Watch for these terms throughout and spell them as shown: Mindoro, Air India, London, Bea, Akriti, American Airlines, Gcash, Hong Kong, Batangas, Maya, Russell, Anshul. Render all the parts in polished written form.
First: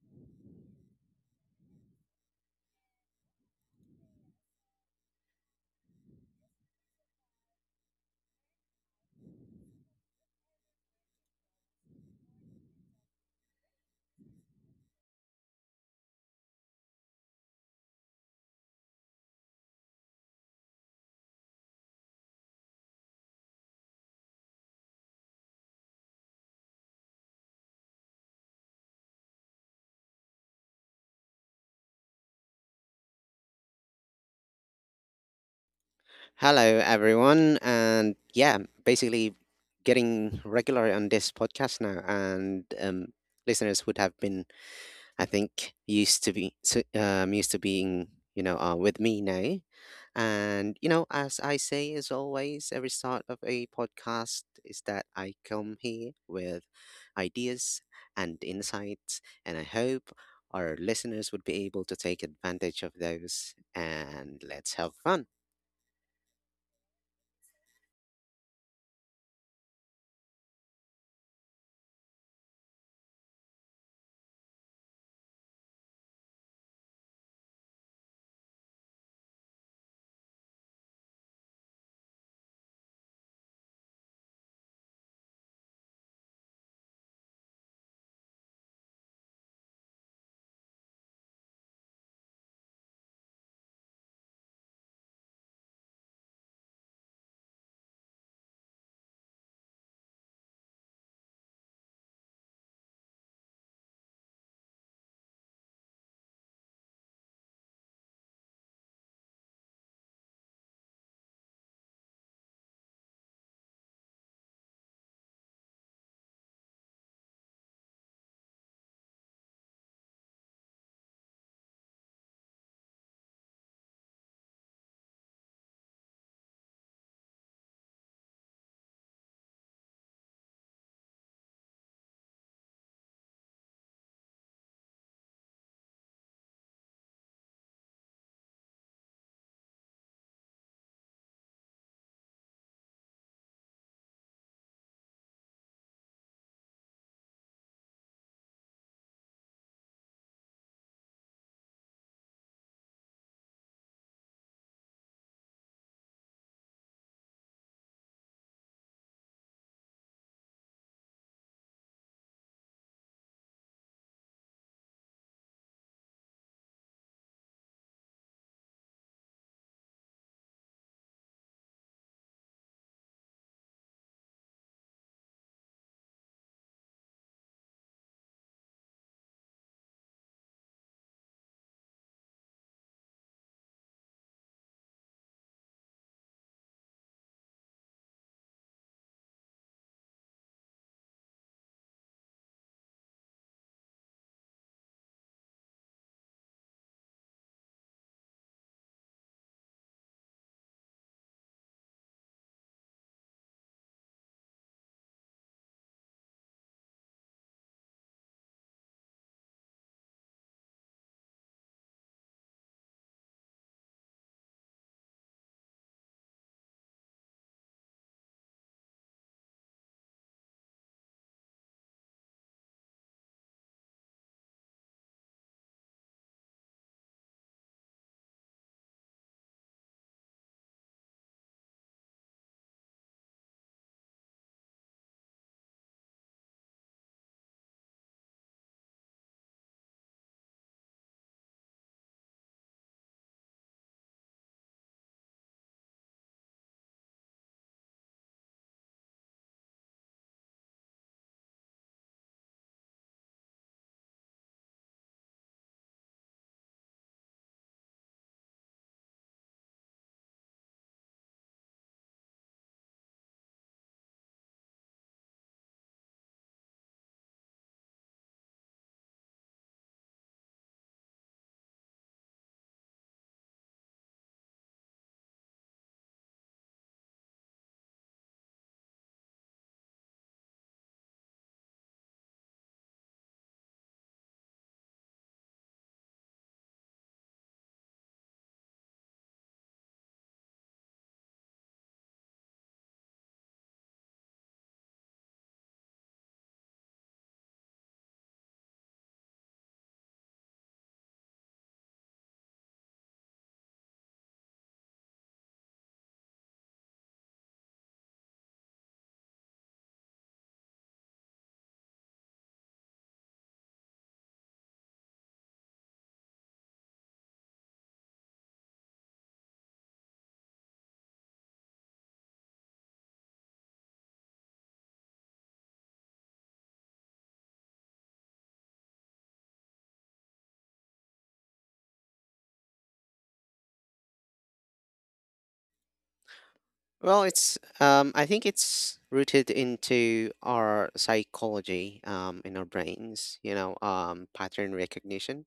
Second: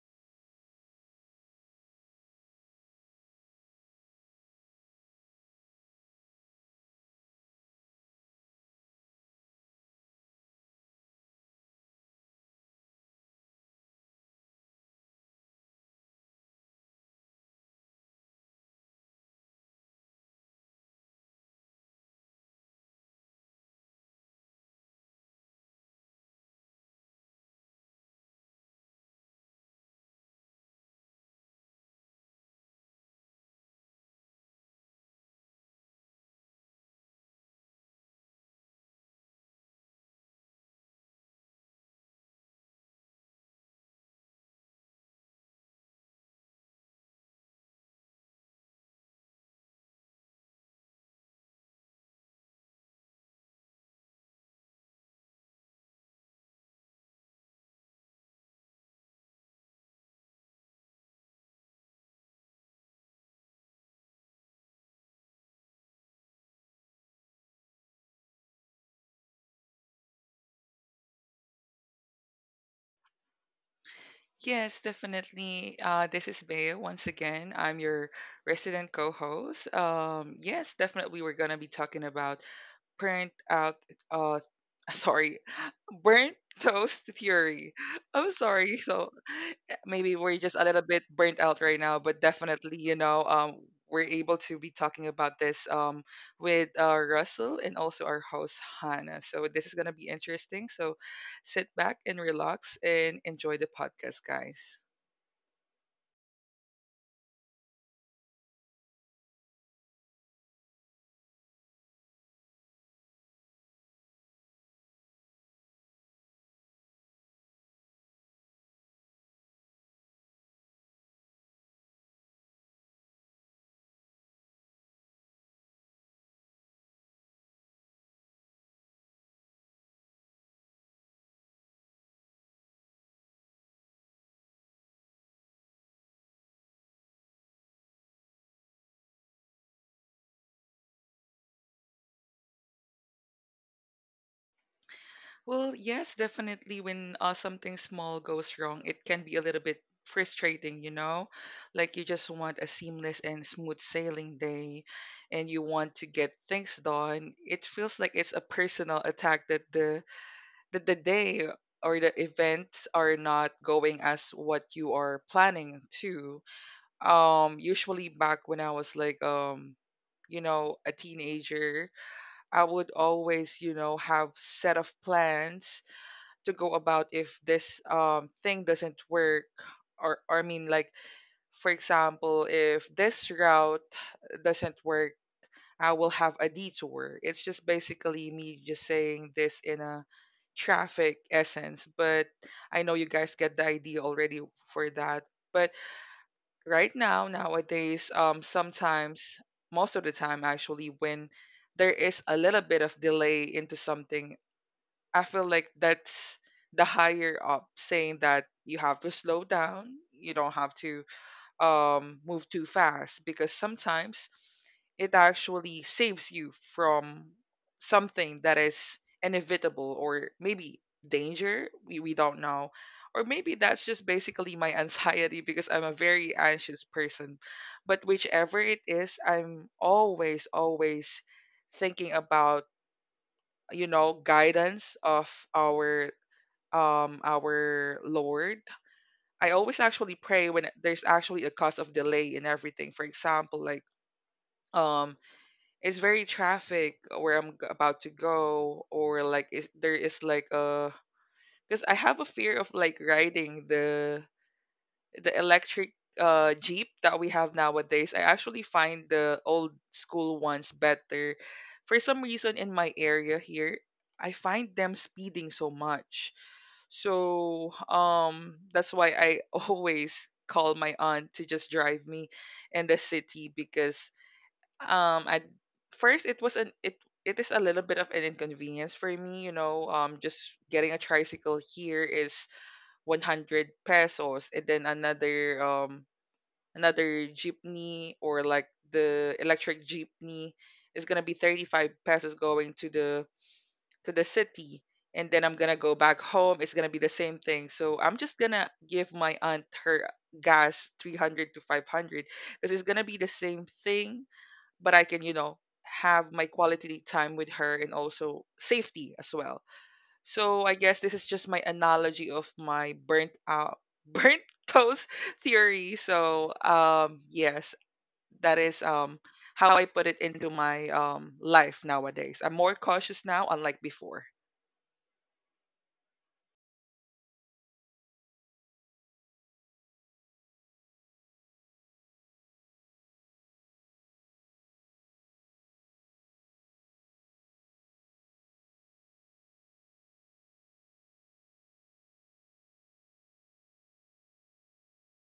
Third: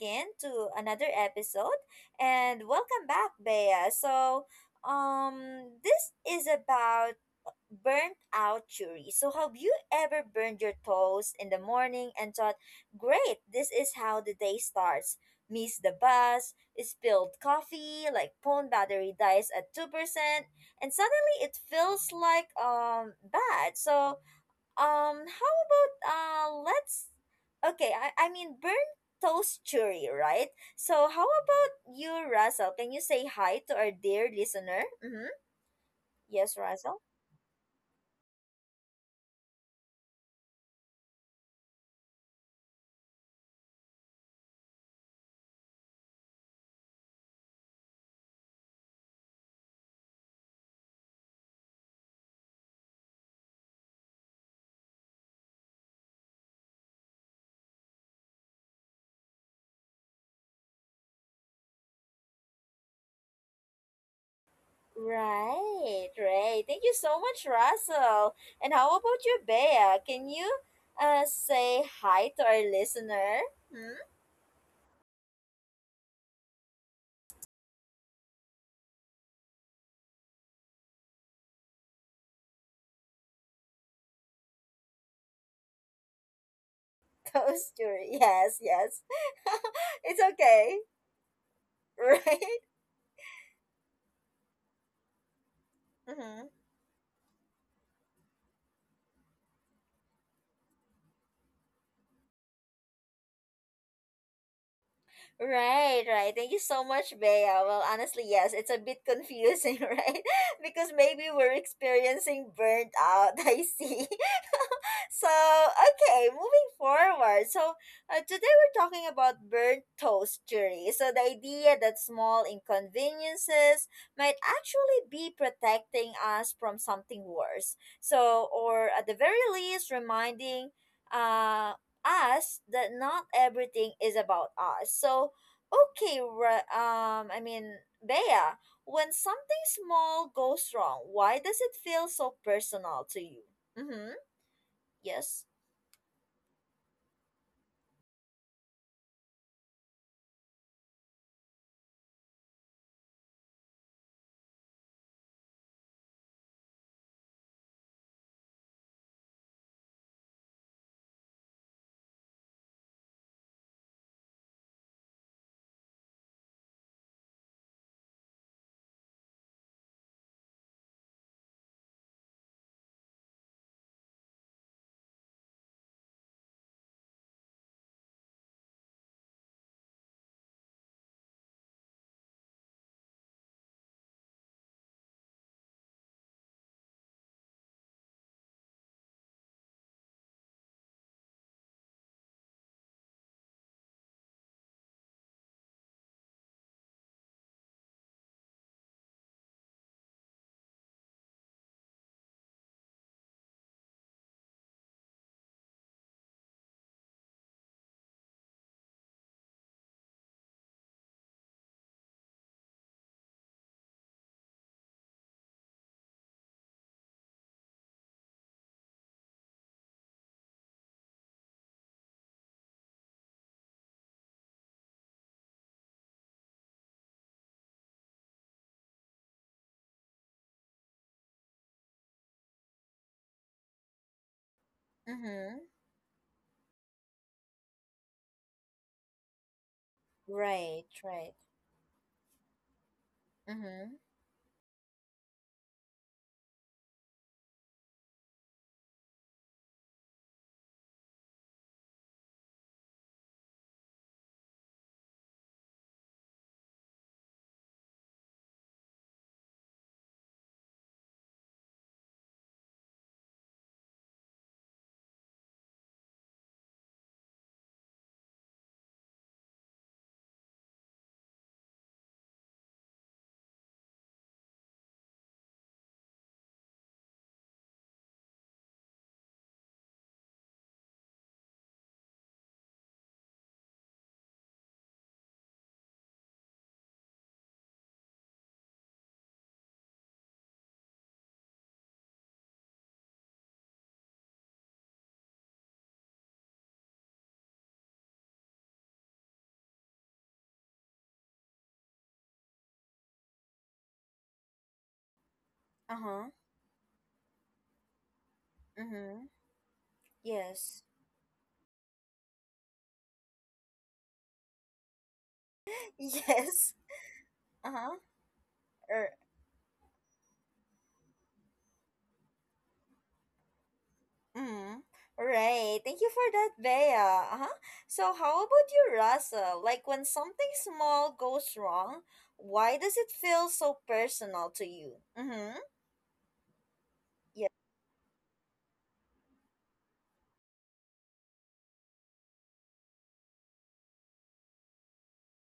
again to another episode. And welcome back, Bea. So, this is about burnt out jury. So, have you ever burned your toes in the morning and thought, great, this is how the day starts? Missed the bus, spilled coffee, like phone battery dies at 2%, and suddenly it feels like bad. So, how about let's okay, I mean burnt toast churi, right? So how about you, Russell? Can you say hi to our dear listener? Mm-hmm. Yes, Hello, Russell. everyone. And yeah, basically getting regular on this podcast now. And listeners would have been, I think, used to being, with me now. And, you know, as I say, as always, every start of a podcast is that I come here with ideas and insights. And I hope our listeners would be able to take advantage of those. And let's have fun. Right, right. Thank you so much, Russell. And how about you, Bea? Can you say hi to our listener? Hmm? Yes, definitely. This is Bea once again. I'm your resident co-host. Yes, definitely. We're gonna be talking about burnt out uh sorry, burnt toast theory. Toast churi. I'm Yes, sorry. yes. So, maybe It's we're just a okay, little bit burnt out right now, but right? definitely, we're able to be talking about this with Russell and also our host Hannah. So this is going to be interesting. So sit back and relax and enjoy the podcast, guys. Right, right. Thank you so much, Bea. Well, honestly, yes, it's a bit confusing, right? Because maybe we're experiencing burnt out. I see. So, okay, moving forward. So, today we're talking about burnt toast theory. So, the idea that small inconveniences might actually be protecting us from something worse. So, or at the very least, reminding Uh, us that not everything is about us. So, okay, I mean, Bea, when something small goes wrong, why does it feel so personal to you? Mm-hmm. Yes. Well, yes, definitely. When something small goes wrong, it can be a little bit frustrating, you know? Like you just want a seamless and smooth sailing day and you want to get things done. It feels like it's a personal attack that the day or the events are not going as what you are planning to. Usually back when I was like a teenager, I would always, have set of plans to go about if this thing doesn't work, or I mean, like, for example, if this route doesn't work, I will have a detour. It's just basically me just saying this in a traffic essence, but I know you guys get the idea already for that. But right now, nowadays, sometimes, most of the time actually, when there is a little bit of delay into something, I feel like that's the higher up saying that you have to slow down, you don't have to move too fast, because sometimes it actually saves you from something that is inevitable, or maybe danger. We don't know. Or maybe that's just basically my anxiety, because I'm a very anxious person. But whichever it is, I'm always, always thinking about guidance of Mm-hmm. our our Lord. I always actually pray when Right. there's Right. actually a cause of delay in everything. For example, like, Mm-hmm. um it's very traffic where about to go, or like, is there, is like a, because I have a fear of like riding the electric jeep that we have nowadays. I actually find the old school ones better. For some reason, in my area here, I find them speeding so much. So that's why I always call my aunt to just drive me in the city, because I first it was an it it is a little bit of an inconvenience for me, you know. Just getting a tricycle here is 100 pesos, and then another jeepney, or like the electric jeepney, is going to be 35 pesos going to the city, and then I'm gonna go back home. It's gonna be the same thing. So I'm just gonna give my aunt her gas, 300 to 500, because it's gonna be the same thing, but I can, you know, Uh-huh. have my quality time with her, and also safety Mm-hmm. as well. So I Yes. guess this is just my analogy of my burnt toast theory. So Yes. Yes, Uh-huh. that is er, how I put it into my life nowadays. I'm more cautious now, unlike before. Mm, right. Thank you for that, Bea. Uh-huh. So, how about you, Russell? Like, when something small goes wrong, why does it feel so personal to you? Mm-hmm. Well, Yeah. it's I think it's rooted into our psychology in our brains. Pattern recognition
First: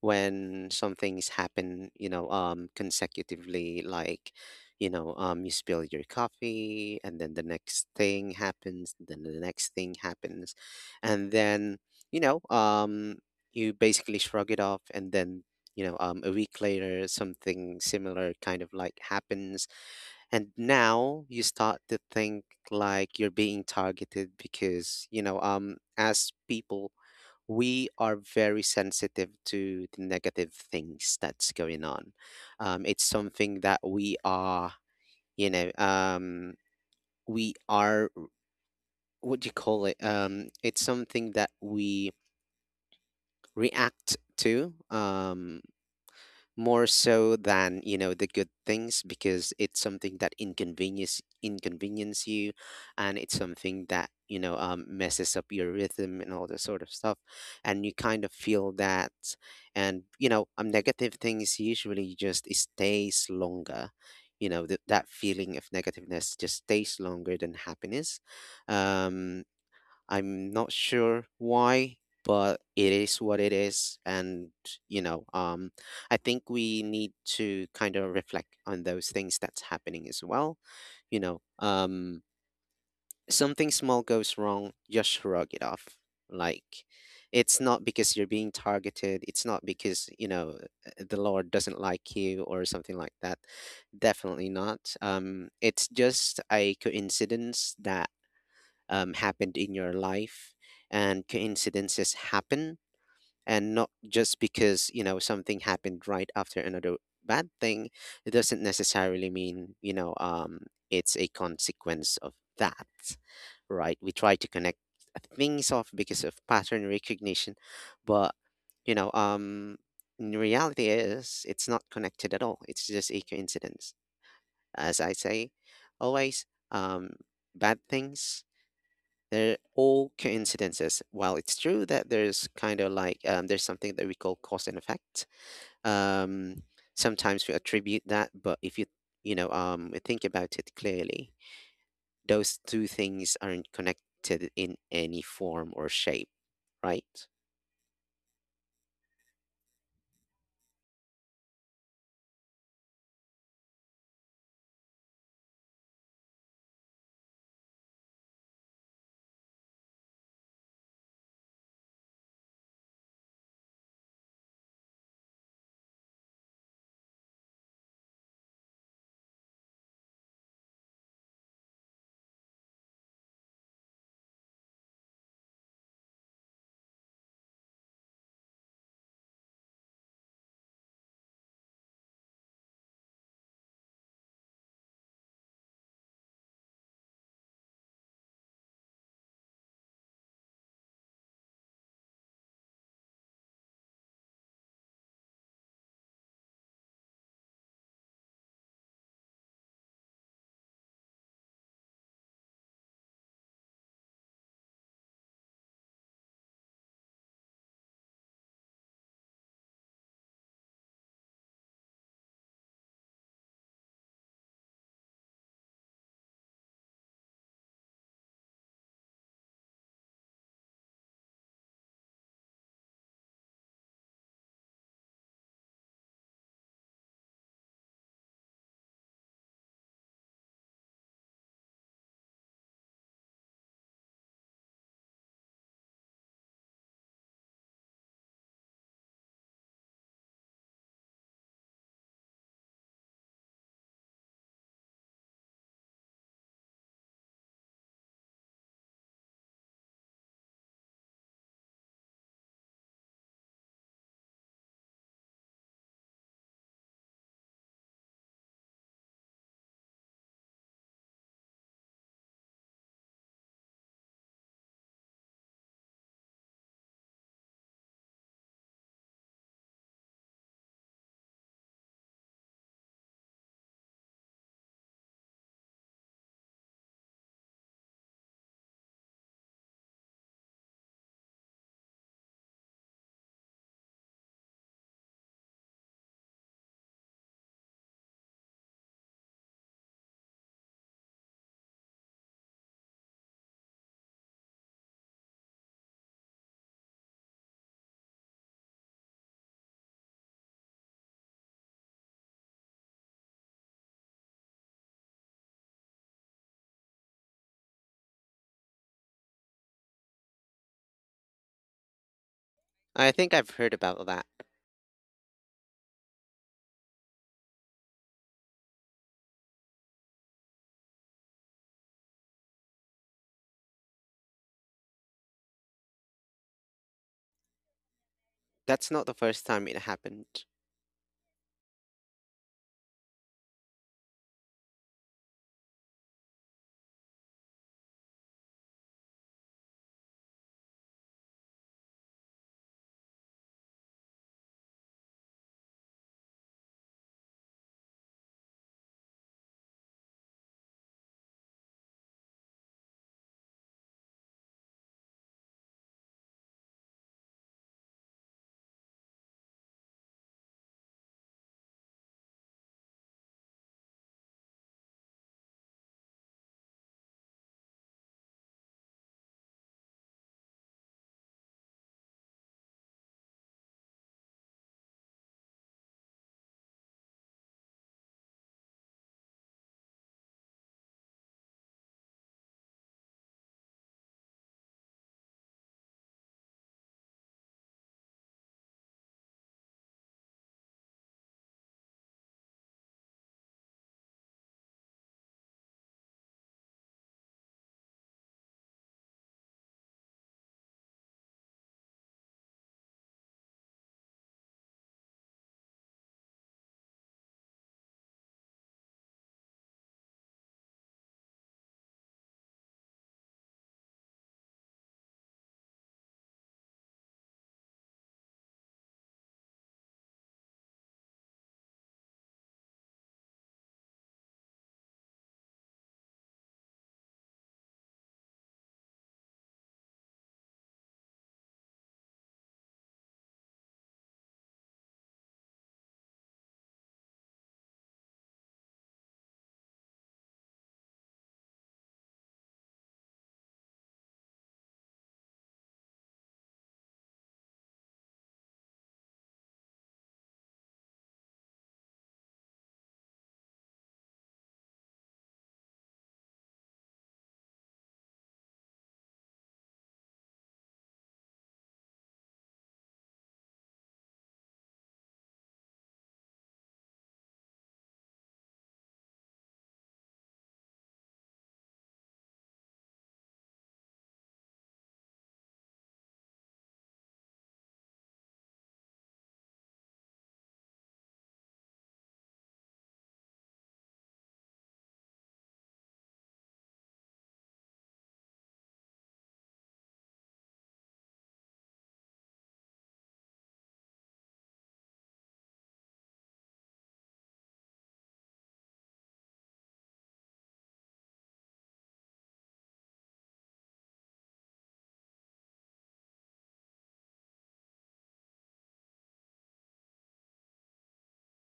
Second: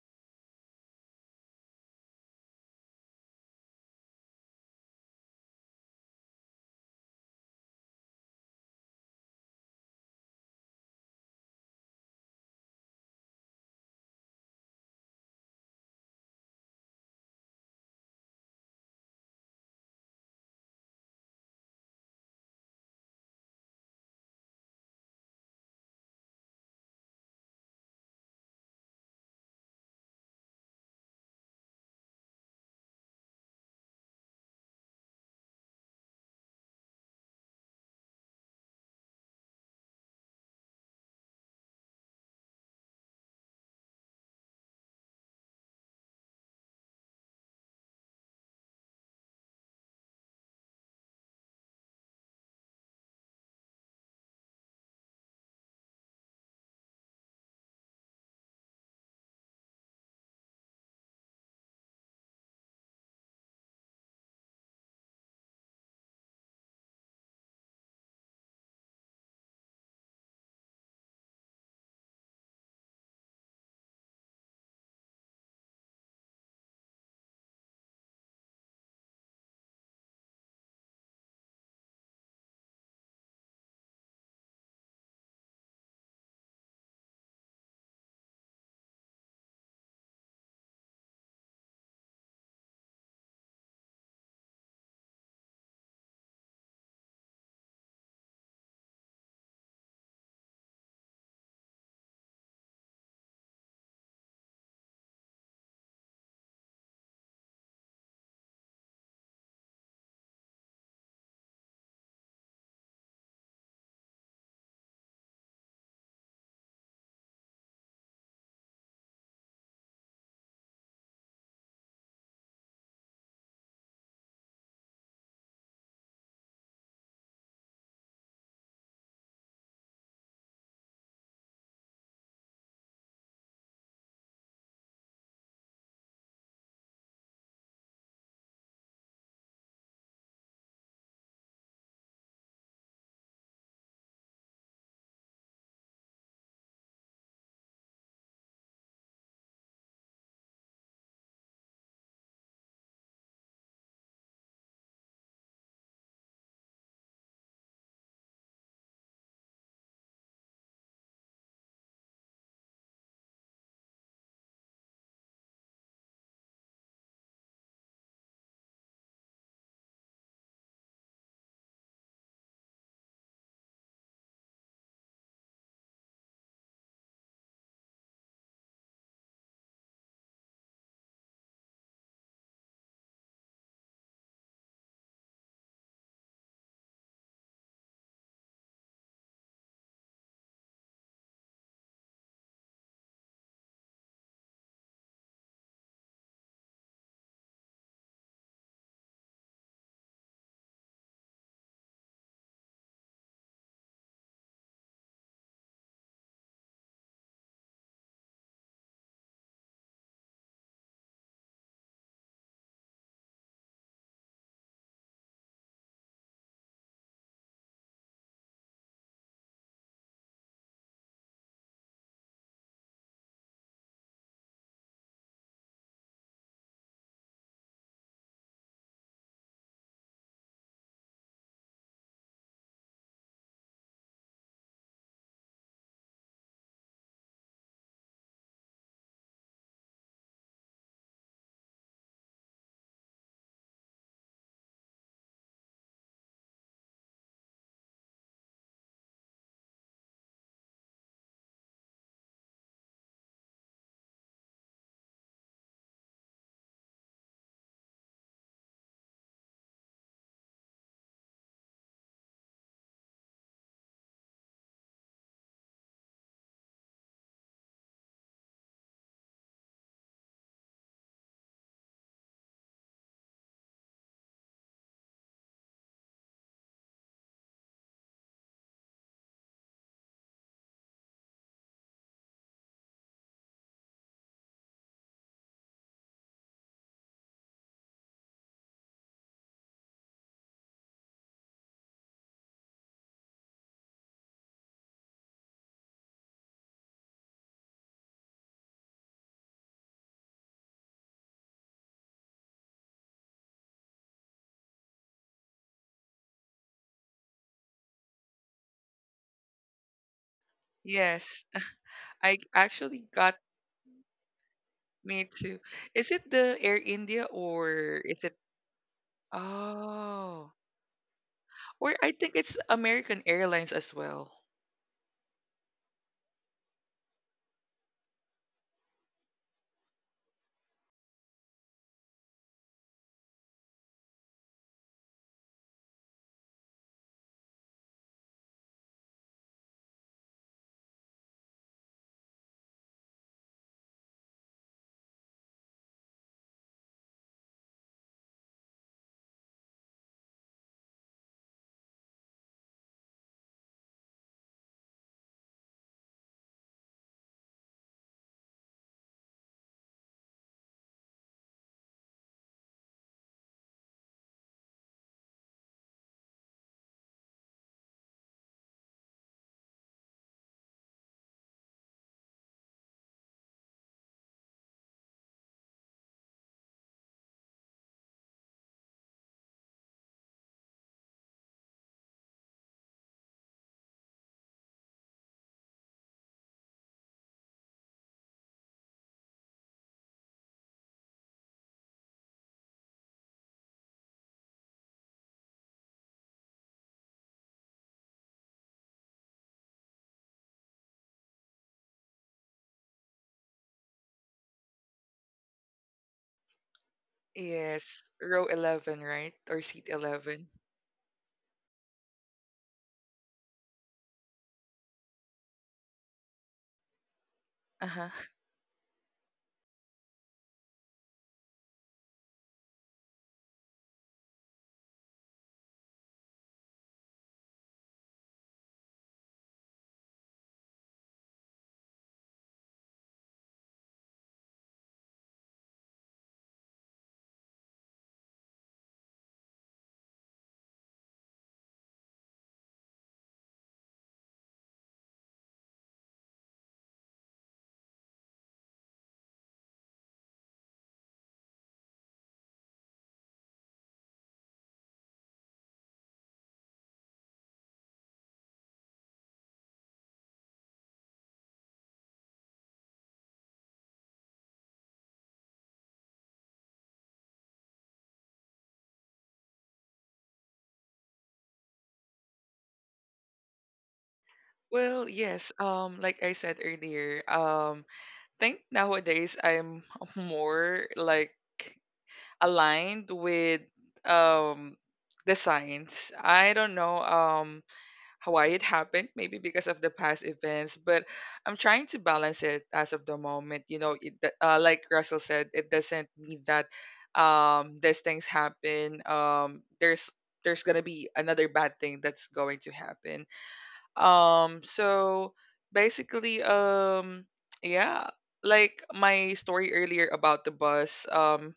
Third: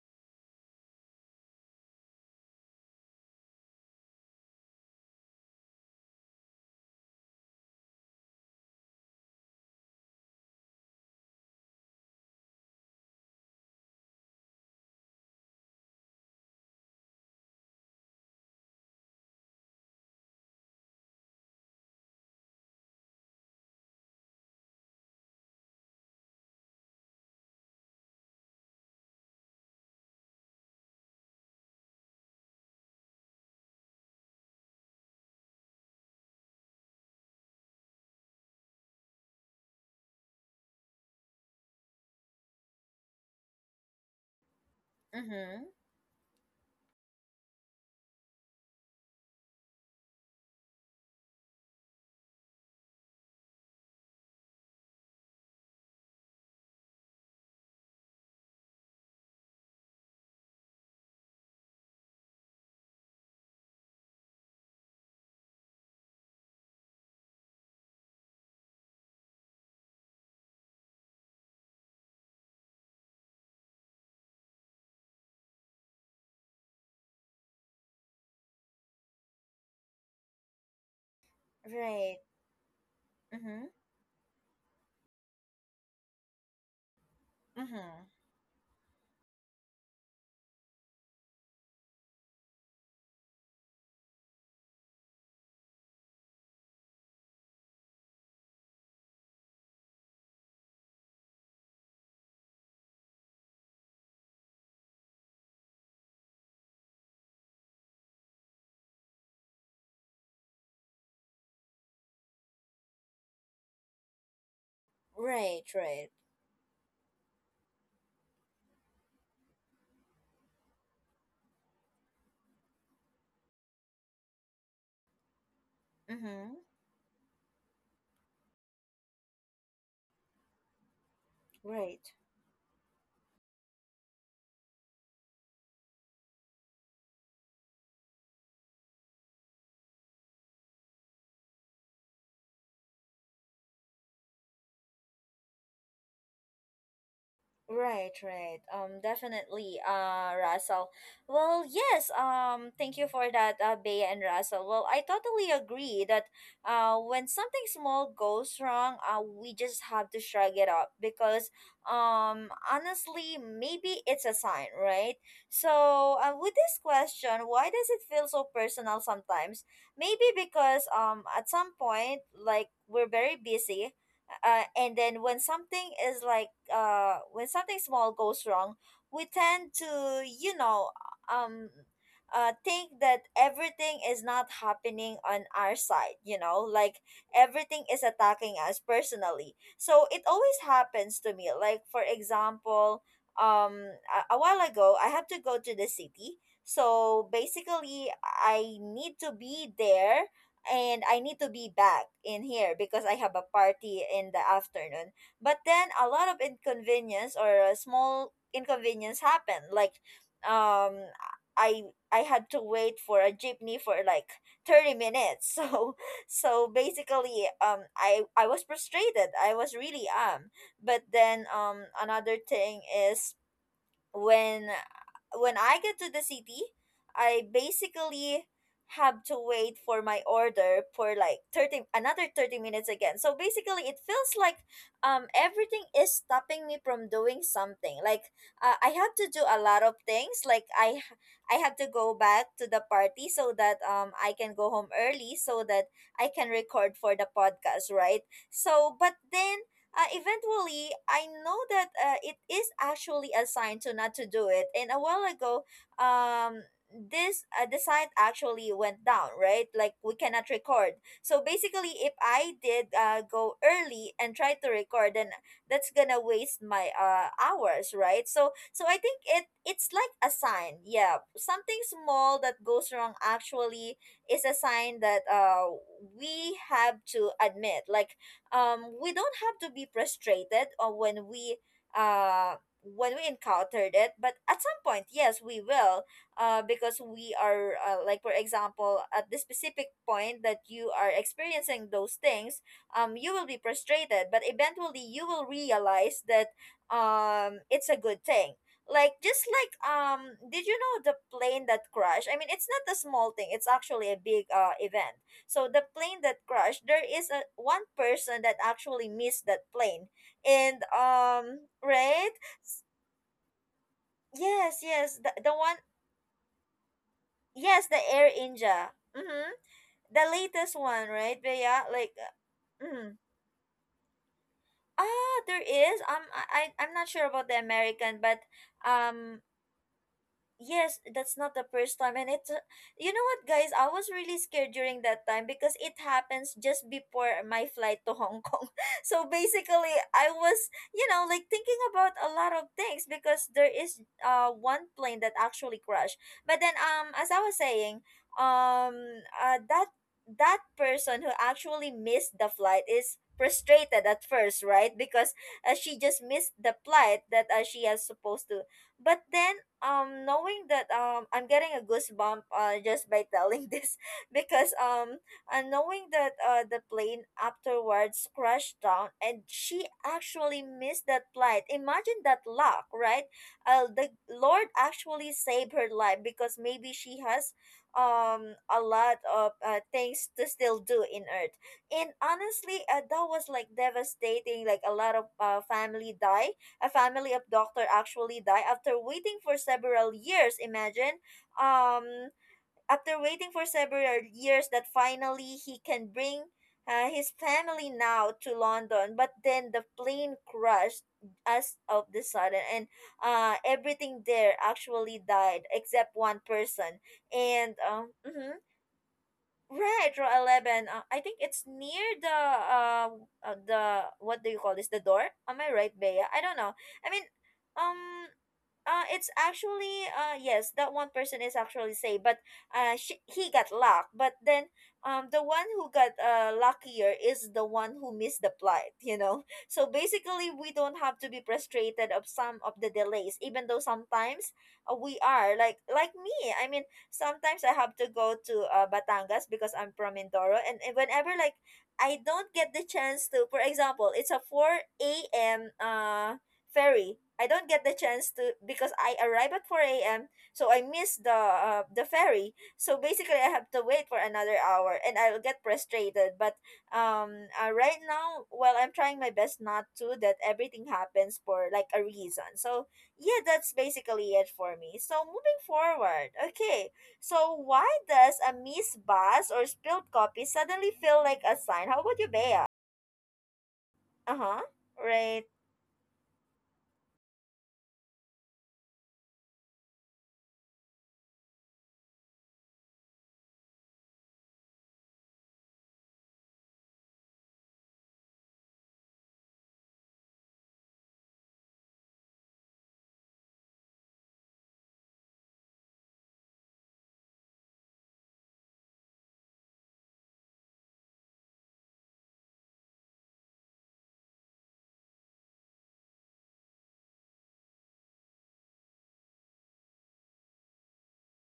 when some things happen. Consecutively, like you know, you spill your coffee, and then the next thing happens, then the next thing happens, and then you know, um, you basically shrug it off, and then a week later, something similar kind of like happens, and now you start to think like you're being targeted, because you know as people we are very sensitive to the negative things that's going on. It's something that we are, you know, we are, what do you call it? It's something that we react to Mm-hmm. more so than, you know, the good things, because it's something that inconvenience you. And it's something that, you know, messes up your rhythm and all this sort of stuff, and you kind of feel that. And you know, negative things usually just stays longer. You know, that feeling of negativeness just stays longer than happiness. um I'm not sure why, but it is what it is. And, you know, um, I think we need to kind of reflect on those things that's happening as well. You know, Right. um, Mm-hmm. something small goes wrong, just shrug it off. Like, it's not Mm-hmm. because you're being targeted. It's not because, you know, the Lord doesn't like you or something like that. Definitely not. It's just a coincidence that happened in your life, and coincidences happen. And not just because, you know, something happened right after another bad thing, it doesn't necessarily mean, you know, it's a consequence of that, right? We try to connect Right, things off right. because of pattern recognition, but you know, in reality is it's not connected at all. It's just a coincidence, as I say always. Mm-hmm. um Bad things, they're all coincidences. While it's true that Right. there's kind of like there's something that we call cause and effect. Um, sometimes we attribute that, but if you, you know, think about it clearly, those two things aren't connected in any form or shape, right? Right, right. Definitely, Russell. Well, yes, thank you for that, Bea and Russell. Well, I totally agree that when something small goes wrong, we just have to shrug it up because, honestly, maybe it's a sign, right? So, with this question, why does it feel so personal sometimes? Maybe because, at some point, like, we're very busy, and then when something is like when something small goes wrong, we tend to, um think that everything is not happening on our side, you know, like everything is attacking us personally. So it always happens to me, like for example, um a while ago I had to go to the city. So basically, I need to be there, and I need to be back in here because I have a party in the afternoon. But then a lot of inconvenience or a small inconvenience happened. Like um I I had to wait for a jeepney for like 30 minutes. So basically I was frustrated. I was really am. But then another thing is when I get to the city, I basically have to wait for my order for like 30, another 30 minutes again. So basically it feels like everything is stopping me from doing something. Like, I have to do a lot of things. Like I have to go back to the party so that I can go home early so that I can record for the podcast, right? So but then eventually I know that it is actually a sign to not to do it, and a while ago um this the site actually went down, right? Like we cannot record. So basically, if I did go early and try to record, then that's gonna waste my hours, right? So I think it's like a sign. Yeah, something small that goes wrong actually is a sign that we have to admit, like, we don't have to be frustrated when we uh, encountered it. But at some point, yes, we will, because we are, like for example, at this specific point that you are experiencing those things, you will be frustrated. But eventually, you will realize that it's a good thing, like just like, did you know the plane that crashed? I mean, it's not a small thing, it's actually a big event. So the plane that crashed, there is a one person that actually missed that plane, and Yes, right? I S- actually I think got I've heard about that. Yes, yes, me the to. one, Is it the Air India, or yes, the is Air it? India, mm-hmm. The Oh, latest one, right? But yeah, or I like, think it's mm. American Airlines as well. Ah, there is. I'm not sure about the American, but That's not the um, first time it happened. yes, that's not the first time. And it's, you know what, guys, I was really scared during that time because it happens just before my flight to Hong Kong. So basically, I was, like thinking about a lot of things because there is one plane that actually crashed. But then as I was saying, um uh that that person who actually missed the flight is frustrated at first, right? Because she just missed the flight that she has supposed to. But then knowing that I'm getting a goosebump just by telling this, because knowing that the plane afterwards crashed down and she actually missed that flight. Imagine that luck, right? The Lord actually saved her life because maybe she has a lot of things to still do in earth. And honestly, that was like devastating, like a lot of family died. A family of doctor actually died after waiting for several years. Imagine, um, after waiting for several years, that finally he can bring his family now to London. But then the plane crashed as of the sudden, and everything there actually died except one person. And Yes, row mhm, 11, right? Or seat right, row 11. 11. I think it's near the what do you call this? The door? Am I right, Bea? I don't know. I mean, Uh-huh. um it's actually yes, that one person is actually safe, but she, he got locked. But then the one who got luckier is the one who missed the flight, you know. So basically, we don't have to be frustrated of some of the delays, even though sometimes we are like me. I mean, sometimes I have to go to Batangas because I'm from Mindoro, and whenever like I don't get the chance to, for example, it's a 4 a.m. Ferry. I don't get the chance to because I arrive at 4 a.m. So I miss the ferry. So basically, I have to wait for another hour, and I'll get frustrated. But right now, well, I'm trying my best not to. That everything happens for like a reason. So yeah, that's basically it for me. So moving forward, okay. So why does a misbus or spilled coffee suddenly feel like a sign? How about you, Bea? Uh huh. Well, Right. yes. Like I said earlier, think nowadays I'm more like aligned with um the science. I don't know. How, why it happened, maybe because of the past events, but I'm trying to balance it as of the moment. Like Russell said, it doesn't mean that these things happen. There's gonna be another bad thing that's going to happen. So basically, yeah, like my story earlier about the bus.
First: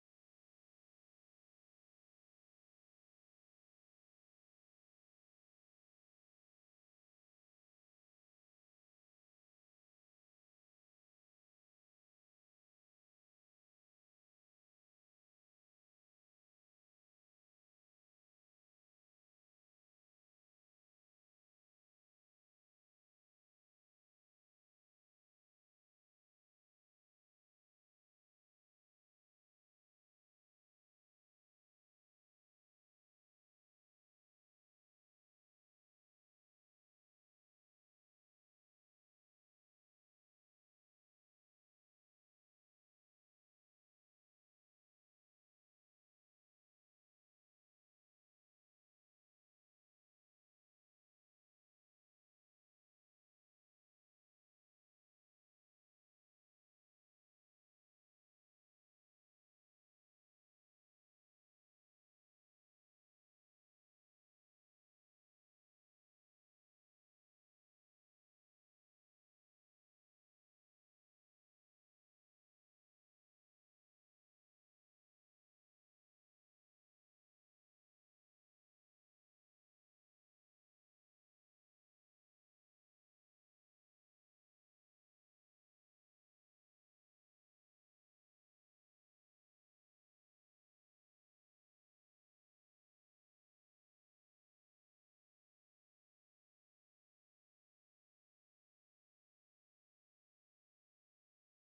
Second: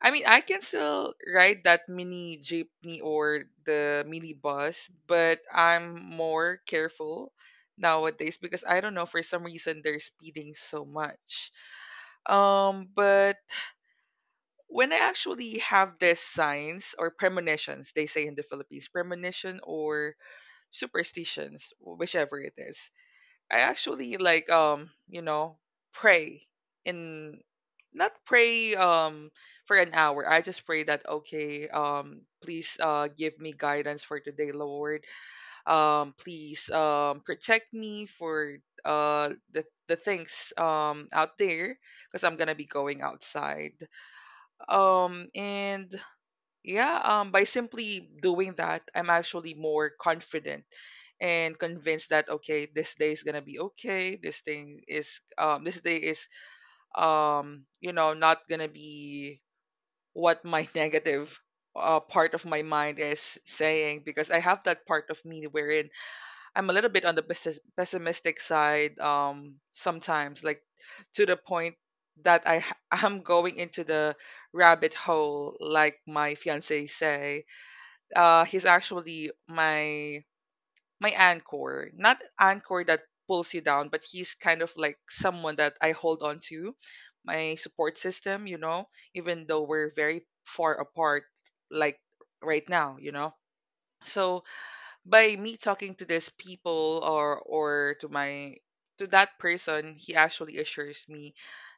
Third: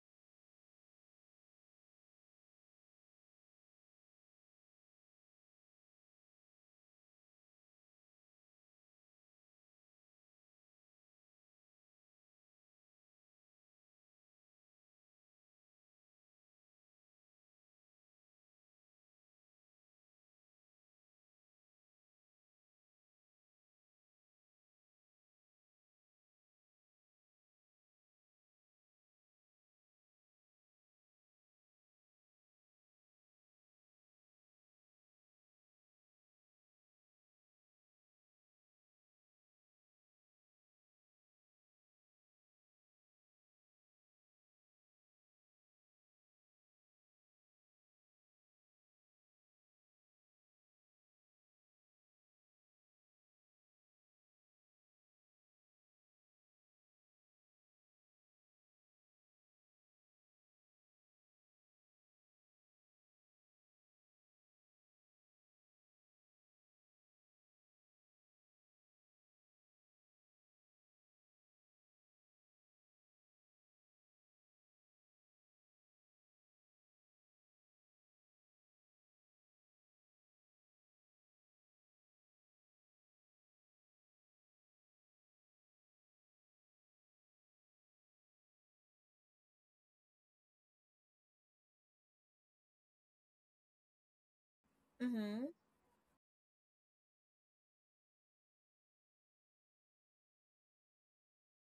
I mean, I can still ride that mini jeepney or the mini bus, but I'm more careful nowadays, because I don't know, for some reason they're speeding so much. But when I actually have these signs or premonitions, they say in the Philippines, premonition or superstitions, whichever it is. I actually, like, pray in not pray for an hour. I just pray that, okay, please give me guidance for today, Lord. Please protect me for the things out there, because I'm going to be going outside. And yeah, by simply doing that, I'm actually more confident and convinced that, okay, this day is gonna be okay. This day is not gonna be what my negative part of my mind is saying, because I have that part of me wherein I'm a little bit on the pessimistic side, sometimes, like, to the point that I'm going into the rabbit hole, like my fiance say. He's actually my anchor, not anchor that pulls you down, but he's kind of like someone that I hold on to, my support system. You know, even though we're very far apart, like right now, you know. So by Mm-hmm. me talking to these people, or to my, to that person, he actually assures me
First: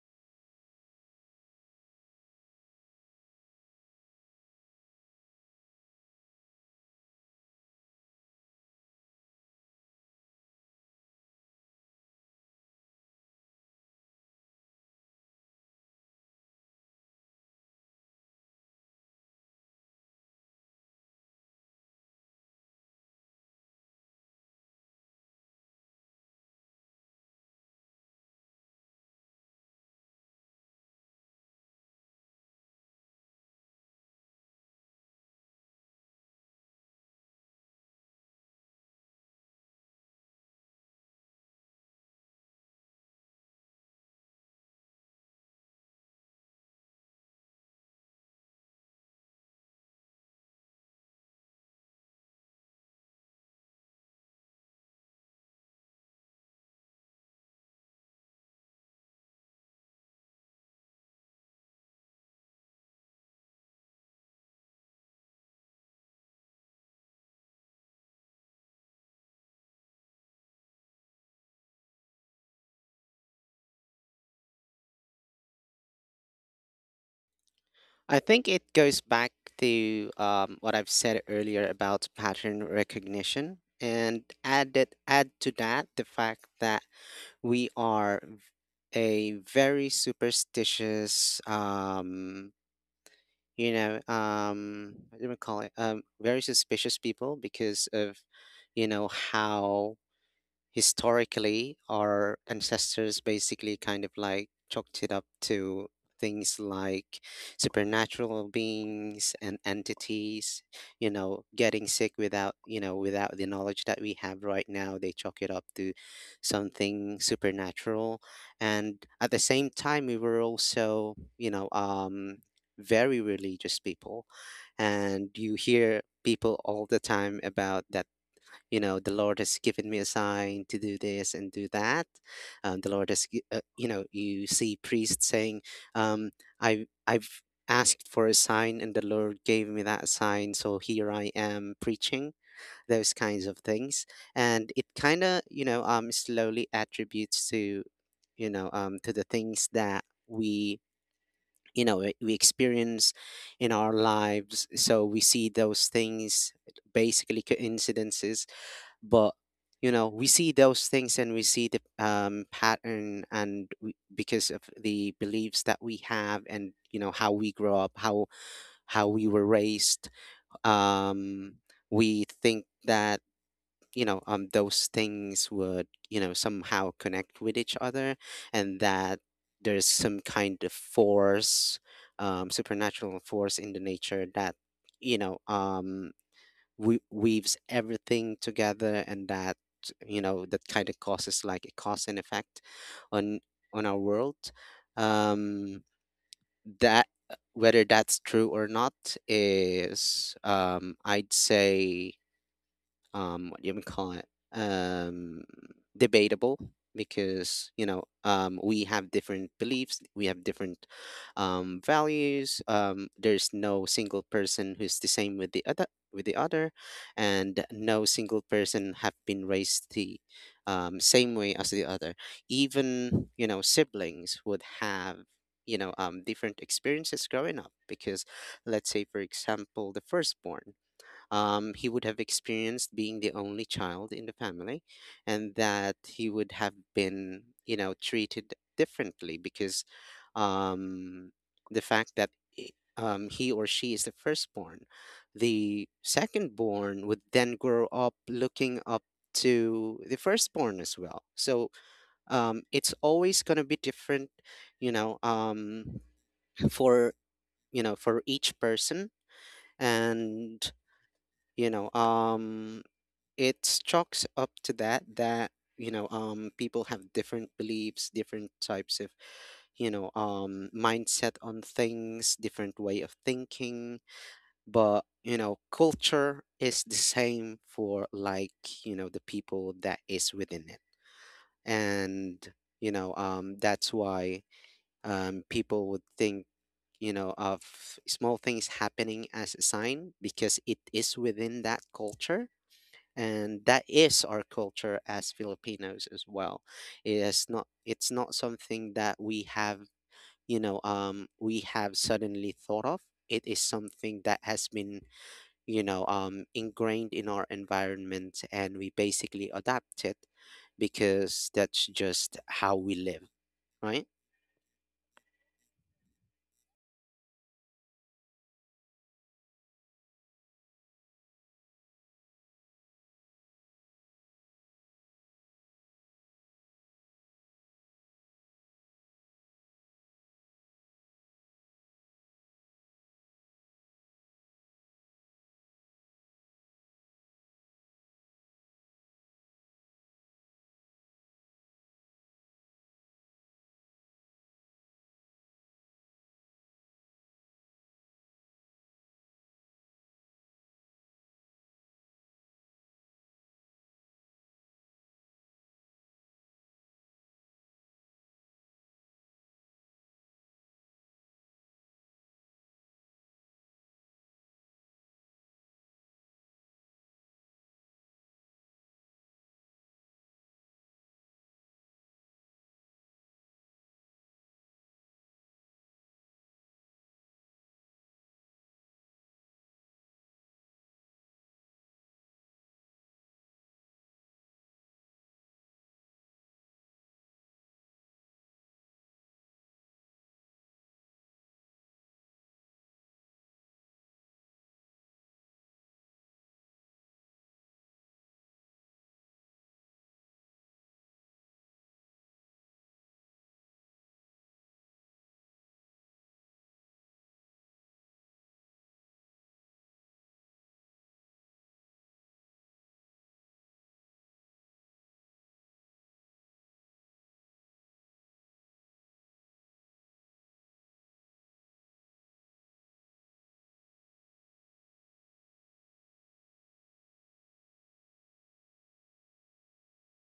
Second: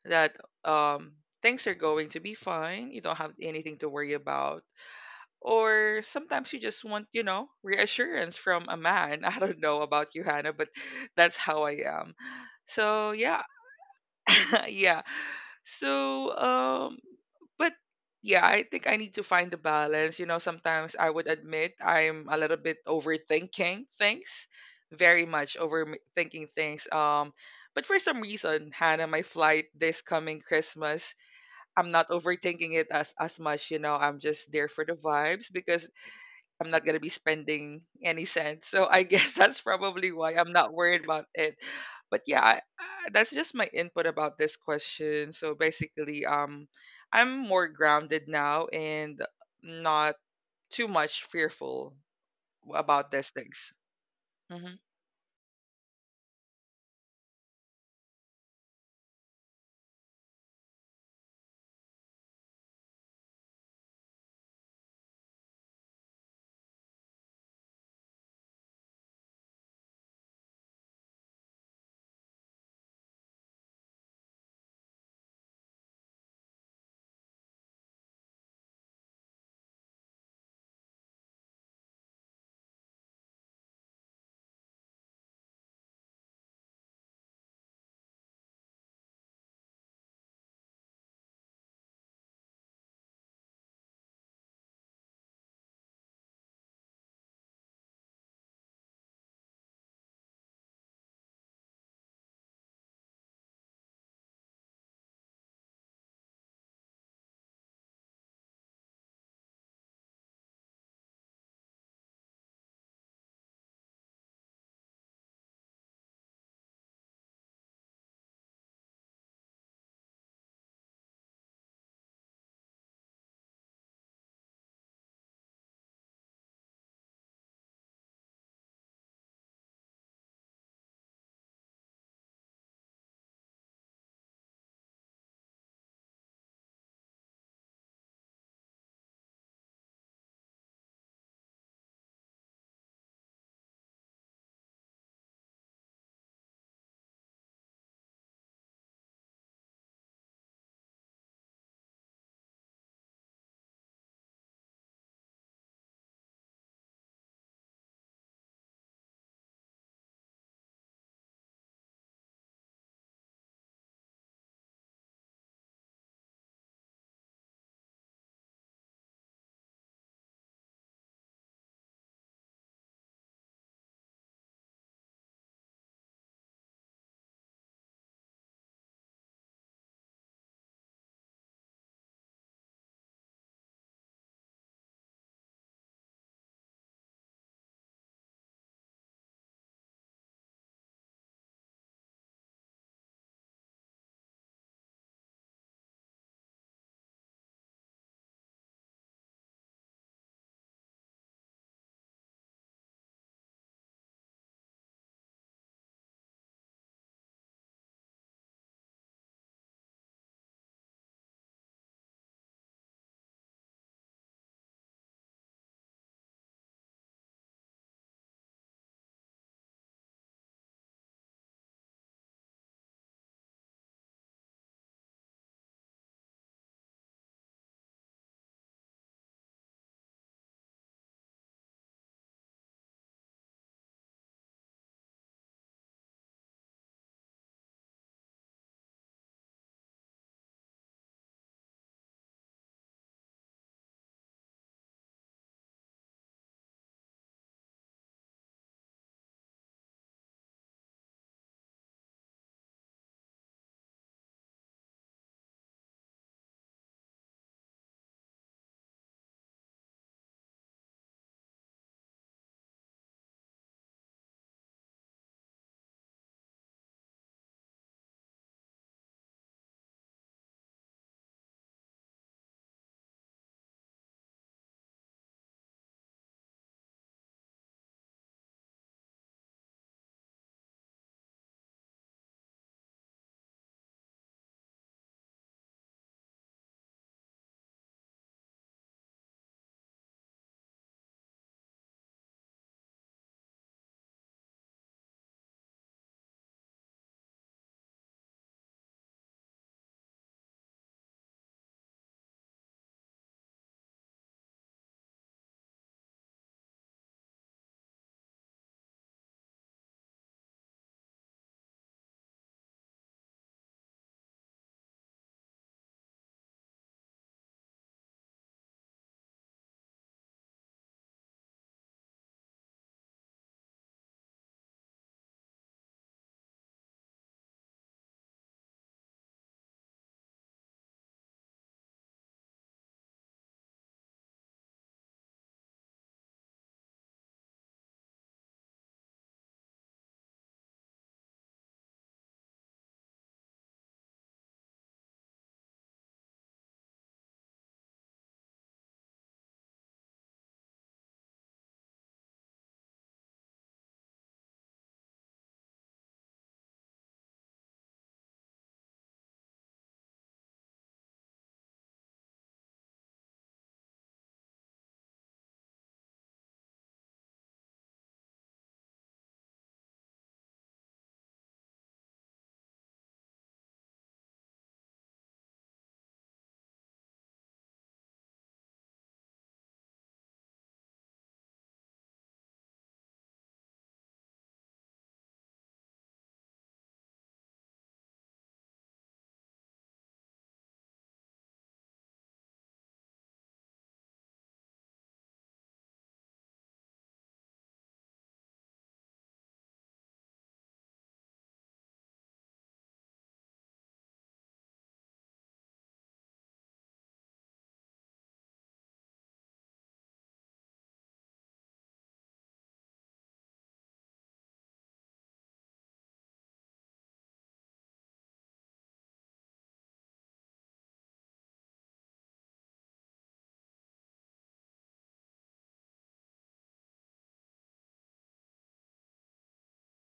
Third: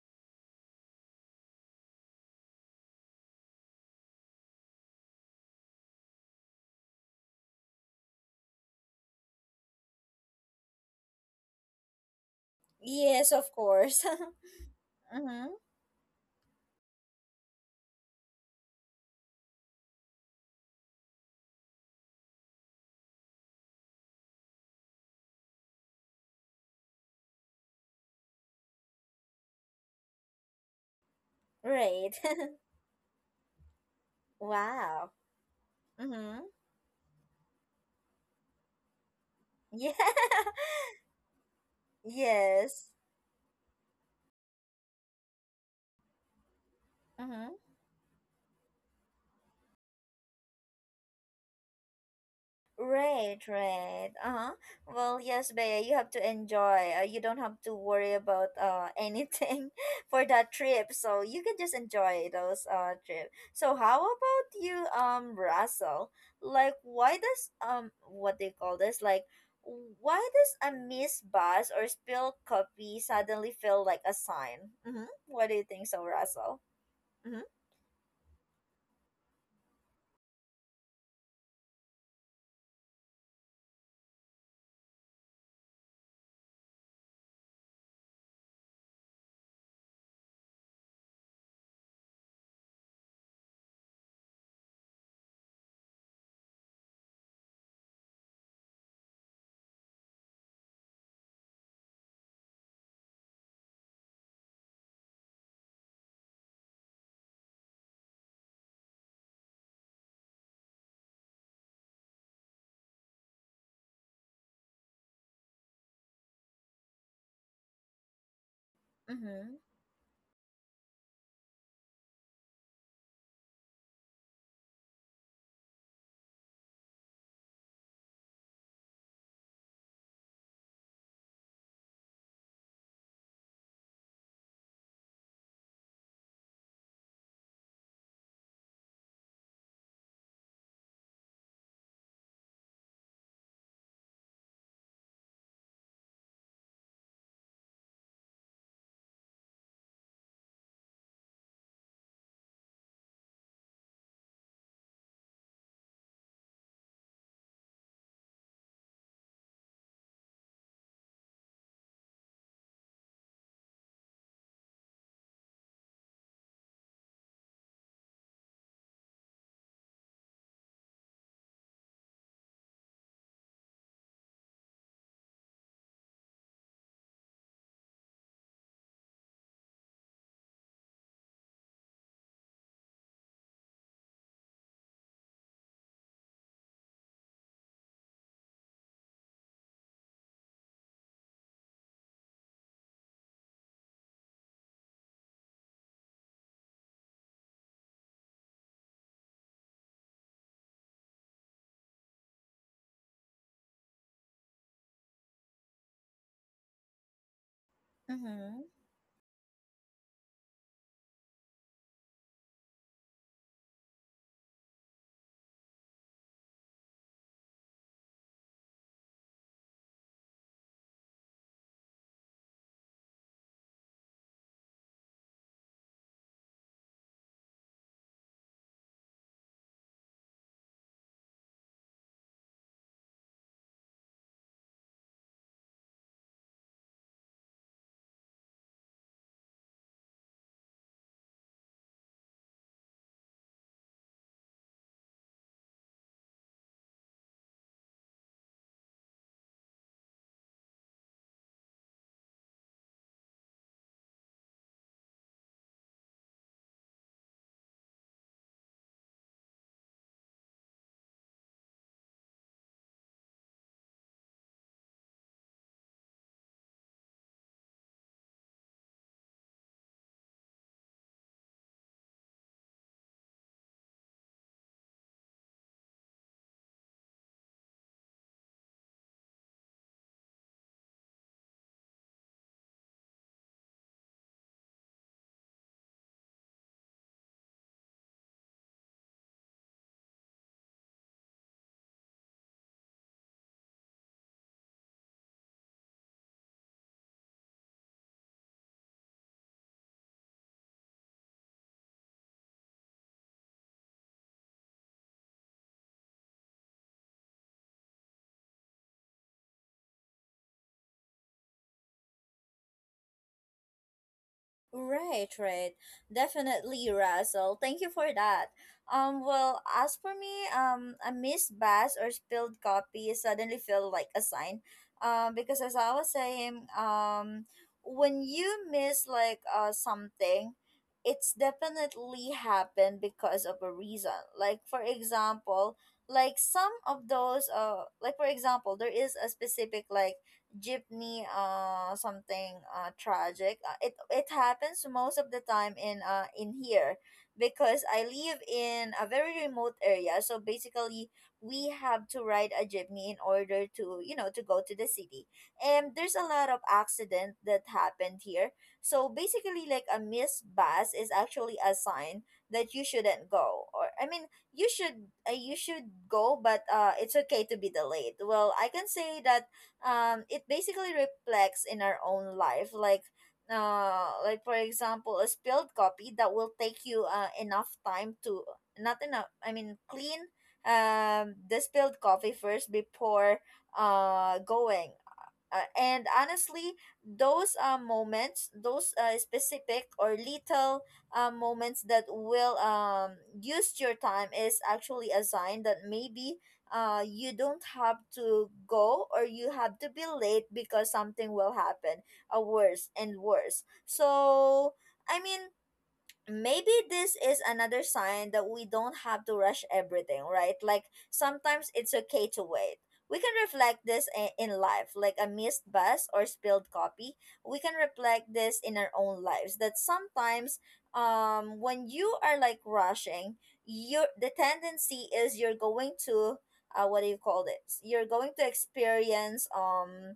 that um things are going to be fine. You don't have anything to worry about. Or sometimes you just want, you know, reassurance from a man. I don't know about you, Hannah, but that's how I am. So Yes, yeah, of course. yeah. Mm-hmm. So but yeah, I think I need to find the balance. You know, sometimes I would admit I'm a little bit overthinking things, very much overthinking things. But for some reason, Hannah, my flight this coming Christmas, I'm not Right. overthinking it as much. You know, I'm just there for the Wow. vibes, because Mm-hmm. I'm not gonna be spending any cents. So I guess that's Yeah. probably why I'm not worried about it. But yeah, Yes. That's just my input about this question. So basically, I'm Mm-hmm. more grounded now, and not too much fearful about these Right, things. right. Uh-huh. Hmm. Well, yes, Bea, you have to enjoy. You don't have to worry about anything for that trip. So you can just enjoy those trip. So how about you, Russell? Like, why does, what they call this? Like, why does a missed bus or spilled copy suddenly feel like a sign? Mm-hmm. What do you think, so Russell? Mm-hmm. I think it goes back to what I've said earlier about pattern recognition, and add that, add to that the fact that we are v- a very superstitious, you know, what do we call it? Very suspicious people because of, you know, how historically, our ancestors basically kind of like chalked it up to things like supernatural beings and entities, you know, getting sick without, you know, without the knowledge that we have right now. They chalk it up to something supernatural. And at the Mm-hmm. same time, we were also, very religious people. And you hear people all the time about that, you know, the Lord has given me a sign to do this and do that. The Lord has you know, you see priests saying, um, I've asked for a sign and the Lord gave me that sign, so here I am preaching those kinds of things. And it kind of, you know, slowly attributes to, you know, to the things that we, you know, we experience in our lives. So we see those things, basically coincidences. But you know, we see those things and we see the pattern, and we, because of the beliefs that we have and you know how we grow up, how we were raised, um, we think that, you know, those things would, you know, somehow connect with each other, and that there's some kind of force, supernatural force in the nature that, you know, weaves everything together, and that, you know, that kind of causes like a cause and effect on on our world. um that, whether that's true or not, is, I'd say, what do you call it? Um, debatable. Because you know, Mm-hmm. we have different beliefs, we have different values. There's no single person who's the same with the other, and no single person have been raised the same way as the other. Even, you know, siblings would have, you know, different experiences growing up, because let's say for example the firstborn, he would have experienced being the only child in the family, and that he would have been, you know, treated differently because, um, the fact that i- he or she is the firstborn. The secondborn would then grow up looking up to the firstborn as well. So it's always going to be different, you know, for, you know, for each person. And you know, it chalks up to that that, you know, people have different beliefs, different types of, you know, mindset on things, different way of thinking. But you know, culture is the same for like, you know, the people that is within it. And you know, that's why people would think, you know, of small things happening as a sign, because it is within that culture, and that is our culture as Filipinos as well. It is not, it's not something that we have, you know, we have suddenly thought of. It is something that has been, you know, ingrained in our environment, and we basically adapt it because that's just how we live, right? Right, right. Definitely, Russell. Thank you for that. Well, as for me, a missed bus or spilled copy suddenly feel like a sign. Because as I was saying, when you miss like something, it's definitely happened because of a reason. Like for example, like some of those, like for example, there is a specific like jeepney something tragic, it happens most of the time in here because I live in a very remote area. So basically, we have to ride a jeepney in order to, to go to the city, and there's a lot of accident that happened here. So basically, like a missed bus is actually a sign that you shouldn't go, or I mean, you should go, but it's okay to be delayed. Well, I can say that it basically reflects in our own life, like for example a spilled copy that will take you enough time to, not enough, I mean, clean the spilled coffee first before going. And honestly, those, moments, those, specific or little moments that will use your time is actually a sign that maybe, you don't have to go or you have to be late because something will happen, worse and worse. So, I mean, maybe this is another sign that we don't have to rush everything, right? Like sometimes it's okay to wait. We can reflect this, in life, like a missed bus or spilled copy. We can reflect this in our own lives that sometimes, when you are like rushing, you the tendency is you're going to, what do you call this? You're going to experience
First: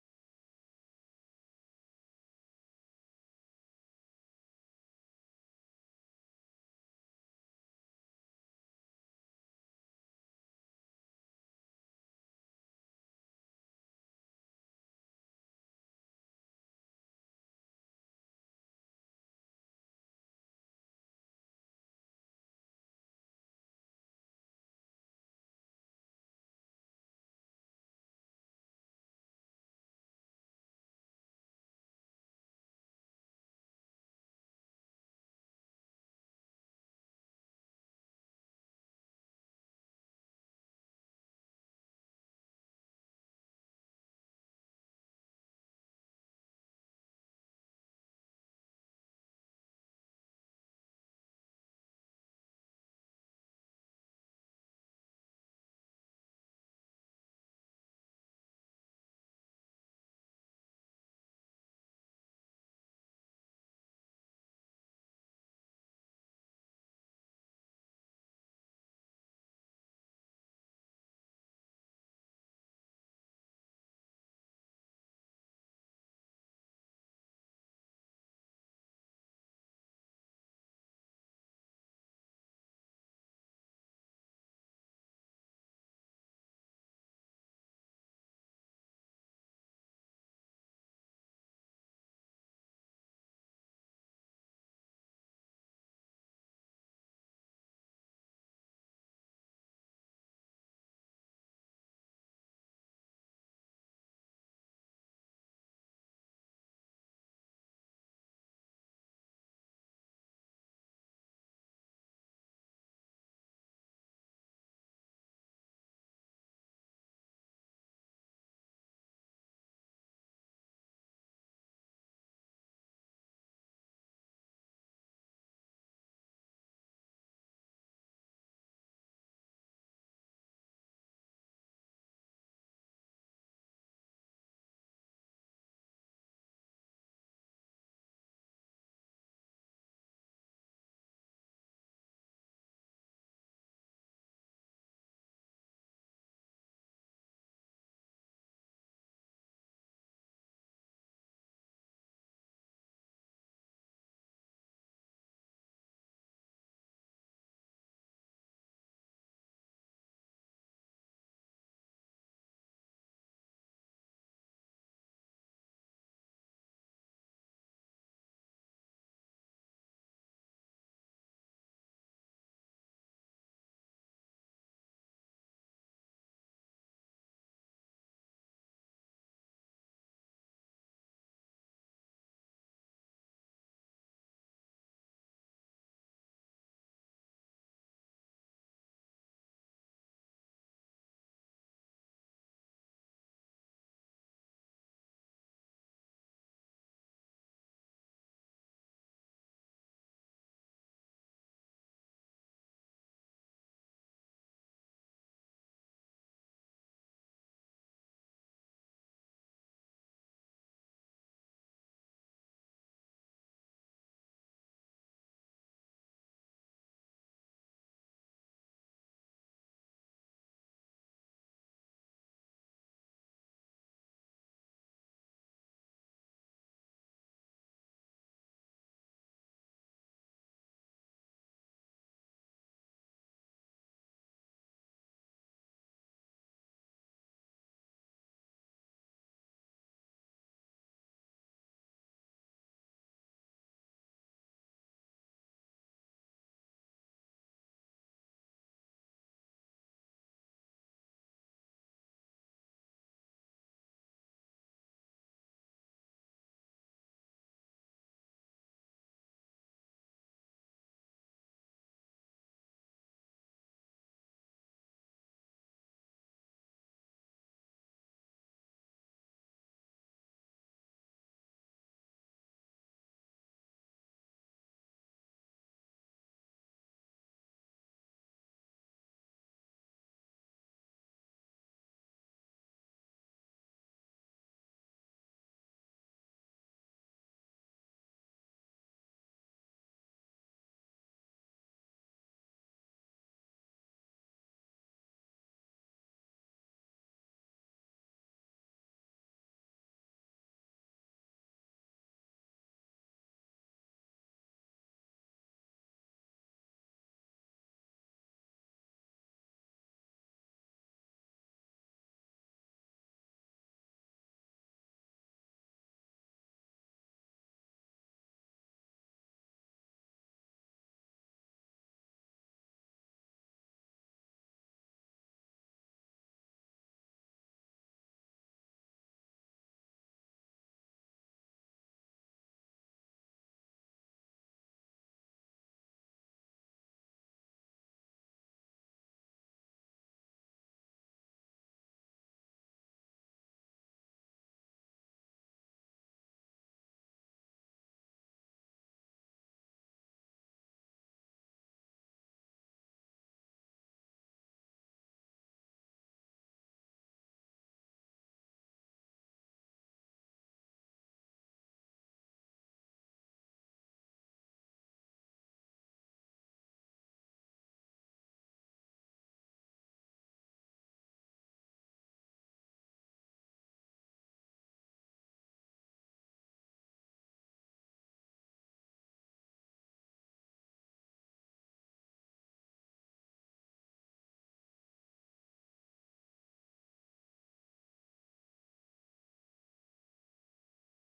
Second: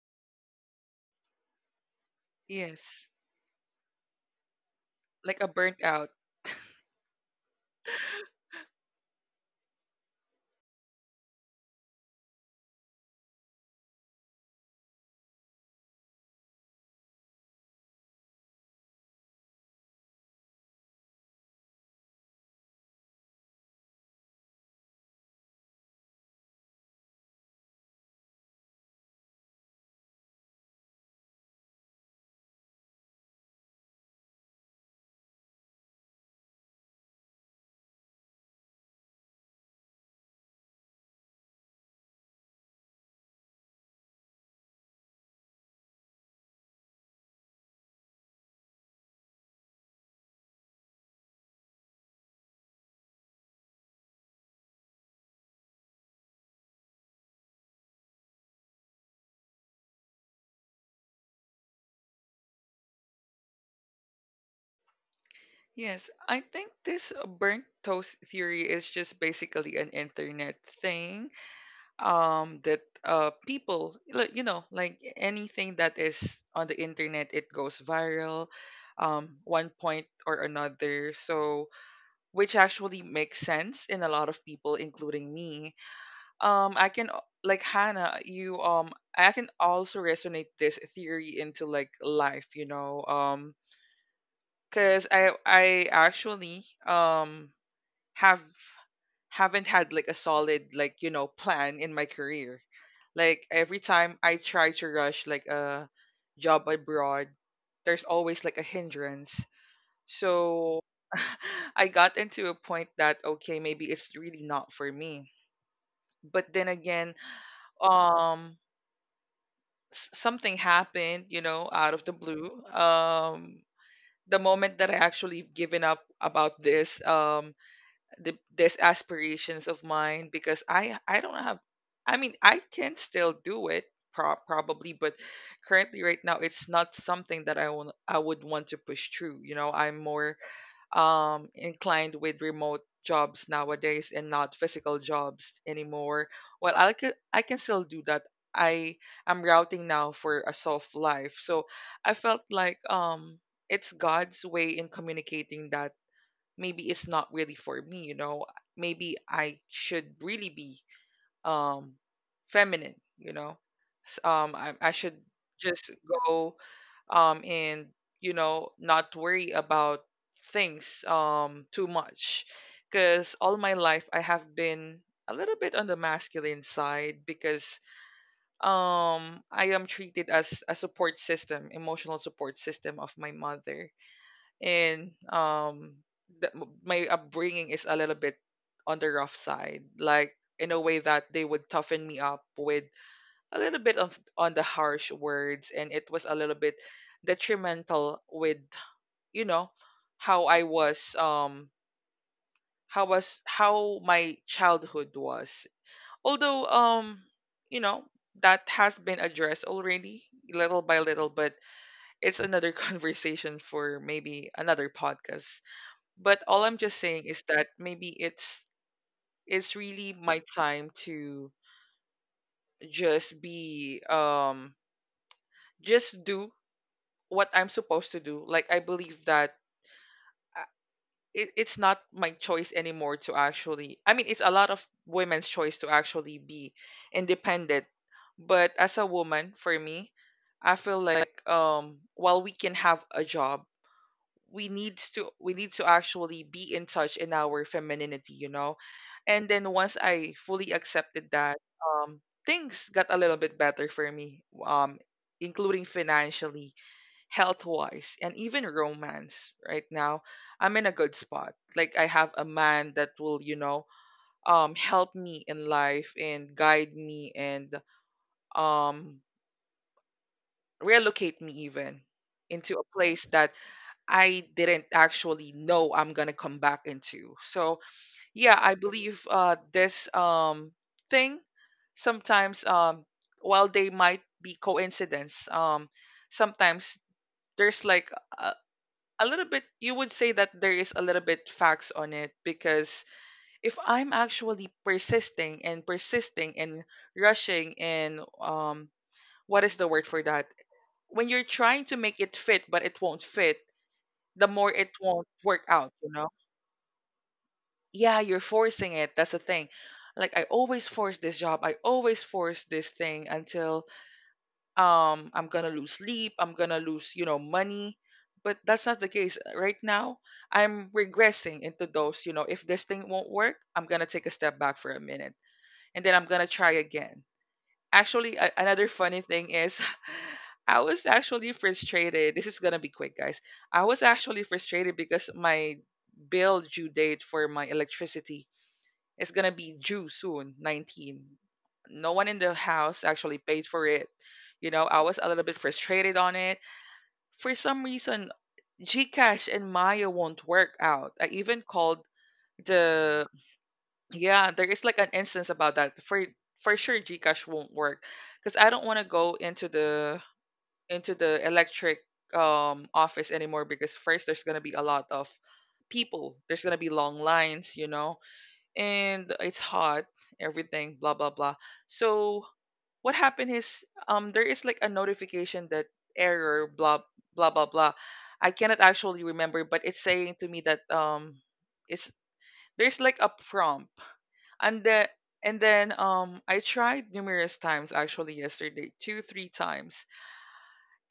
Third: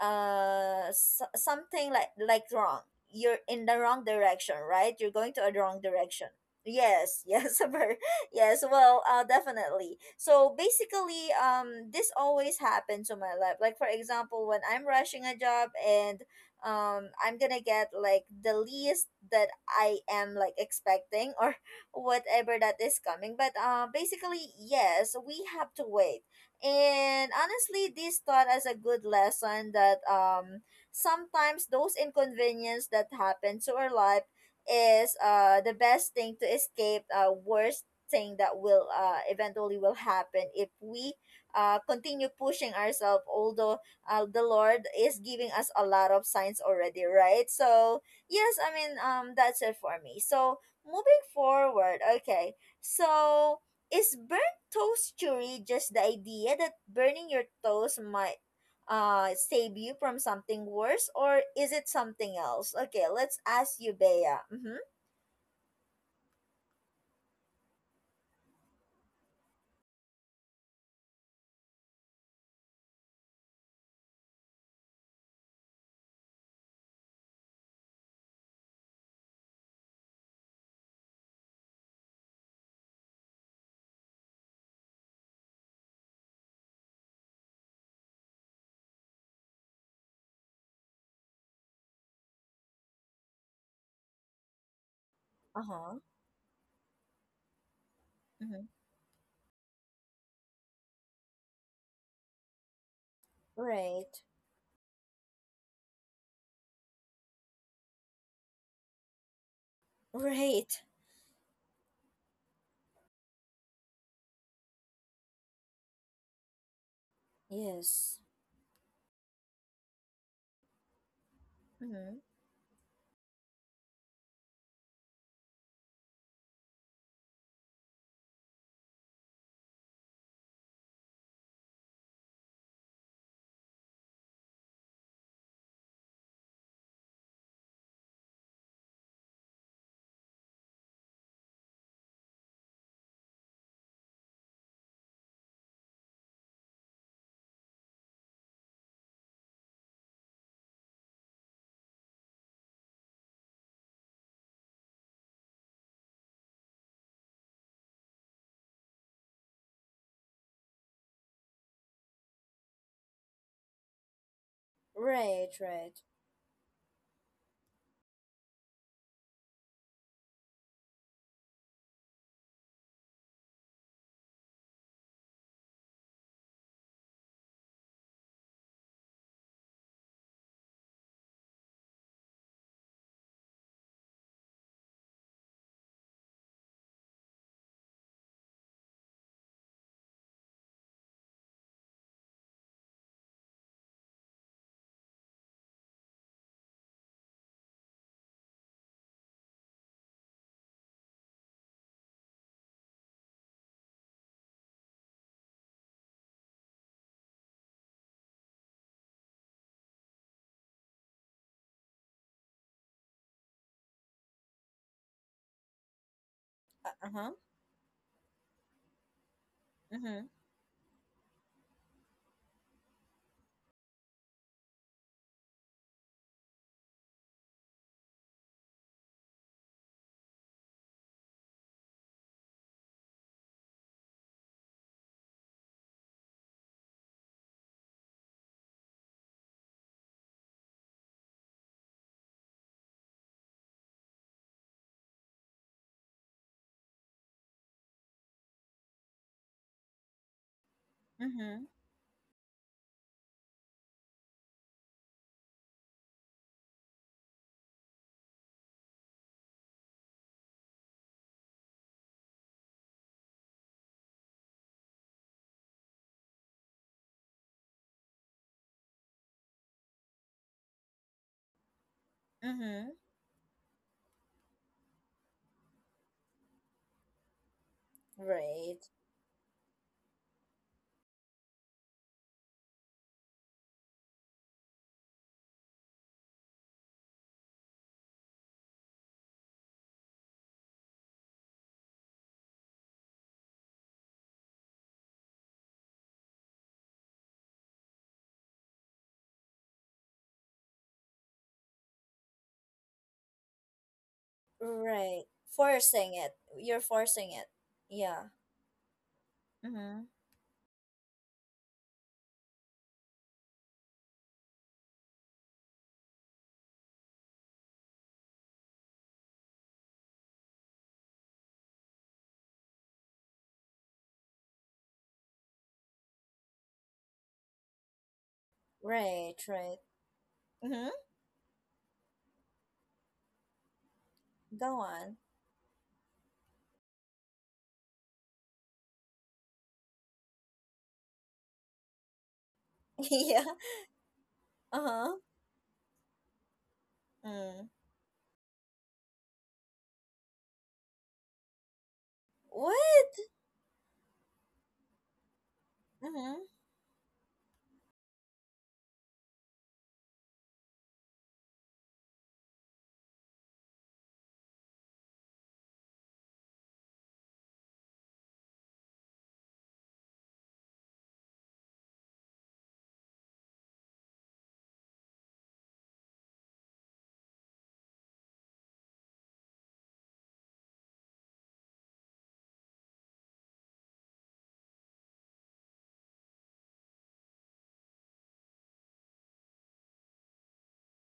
s something like wrong. Yes, You're in the wrong direction, right? You're going to like a a wrong burnt out. direction. Yes. Yes, yes. Well, definitely, so basically this always happens to my life, like for example when I'm rushing a job, and I'm gonna get like the least that I am like expecting or whatever that is coming. But basically, yes, we have to wait. And honestly, this taught us a good lesson that sometimes those inconvenience that happen to our life is the best thing to escape worst thing that will eventually will happen if we continue pushing ourselves, although the Lord is giving us a lot of signs already, right? So yes, I mean, that's it for me. So moving forward, okay. So is burnout toastery just the idea that burning your toast might save you from something worse, or is it something else? Okay, let's ask you, Bea. Mm-hmm. Yes, I think this burnt toast theory is just basically an internet thing that people, like, you know, like, anything that is on the internet, it goes viral one point or another. So, which actually makes sense in a lot of people, including me. I can like Hannah, you, I can also resonate this theory into, like, life, because I Uh-huh. actually have Mm-hmm. haven't had, like, a solid, like, you know, plan in my career. Like, every Right, time I try to rush like a job abroad, there's always like a hindrance. right. So I got into a point that, okay, maybe it's really not for me. But then again, Yes. um something happened, out of the Mm-hmm. blue. The moment that I actually given up about this, these aspirations of mine, because I don't have, I mean, I can still do it, probably, but currently right now, it's not something that I want, I would want to push through. I'm more inclined with remote jobs nowadays, and not physical jobs anymore. Well, I can still do that. I am routing now for a soft life. So I felt like it's God's way in communicating that maybe it's not really for me. You know, maybe I should really be um feminine, you know. I should Right, just right. go and, not worry about things too much, because all my life I have been a little bit on the masculine side, because I am treated as a support system, emotional support system, of my mother. And my upbringing is a little bit on the rough side, like in a way that they would toughen me up with a little bit of, on the harsh words, and it was a little bit detrimental with you know how I was how was how my childhood was. Although, you know that has been addressed already, little by little. But it's another conversation for maybe another podcast. But all I'm just saying Uh-huh. is that maybe it's really Mm-hmm. my time to just be, just do what I'm supposed to do. Like, I believe that uh, it, it's not my choice anymore to actually, I mean, it's a lot of women's choice to actually be independent. But as a woman, for me, I feel like while we can have a job, we need to actually be in touch in our femininity, you know. And then once I fully accepted that, Mm-hmm. um things got a little bit better for me, including financially, health wise, and even romance. Right now I'm in a good spot. Like, I have a man that will, help me in life and guide me, and um relocate me even into a Mm-hmm. place that I didn't actually know I'm gonna come back into. So yeah, I Right, believe this thing, sometimes, while they might be coincidence, sometimes there's like a, a little bit, you would say that there is a little bit facts on it. Because if I'm actually persisting and persisting, and rushing, and what is the word for that? When you're trying to make it fit but it won't fit, the more it right. won't work out. Forcing You it. know, You're forcing it. yeah, Yeah. you're forcing it. That's the thing. Mm-hmm. Like, I always force this job. I always force this thing until I'm gonna lose sleep. I'm gonna lose, money. But that's not the case right now. I'm regressing into those. You know, if this thing won't work, I'm gonna take a step back for a minute, and then I'm gonna try again. Actually, another funny Right, thing right. is, I Mm-hmm. was actually frustrated. This is gonna be quick, guys. I was actually Go frustrated on. because my bill due date for my electricity, it's gonna be due soon, 19. No one in the house Yeah. actually paid for it. You know, I Uh-huh. was a little bit frustrated on it. For Mm. some reason, Gcash and Maya won't work out. I even called What? the yeah, there is like an instance about that. For Mm-hmm. for sure Gcash won't work, because I don't want to go into the electric office anymore, because first, there's going to be a lot of people. There's going to be long lines, and it's hot, everything, blah blah blah. So what happened is, there is like a notification that, error, blah blah blah blah. I cannot actually remember, but it's saying to me that, it's there's like a prompt, and the and then I tried numerous times, actually, yesterday, two, three times.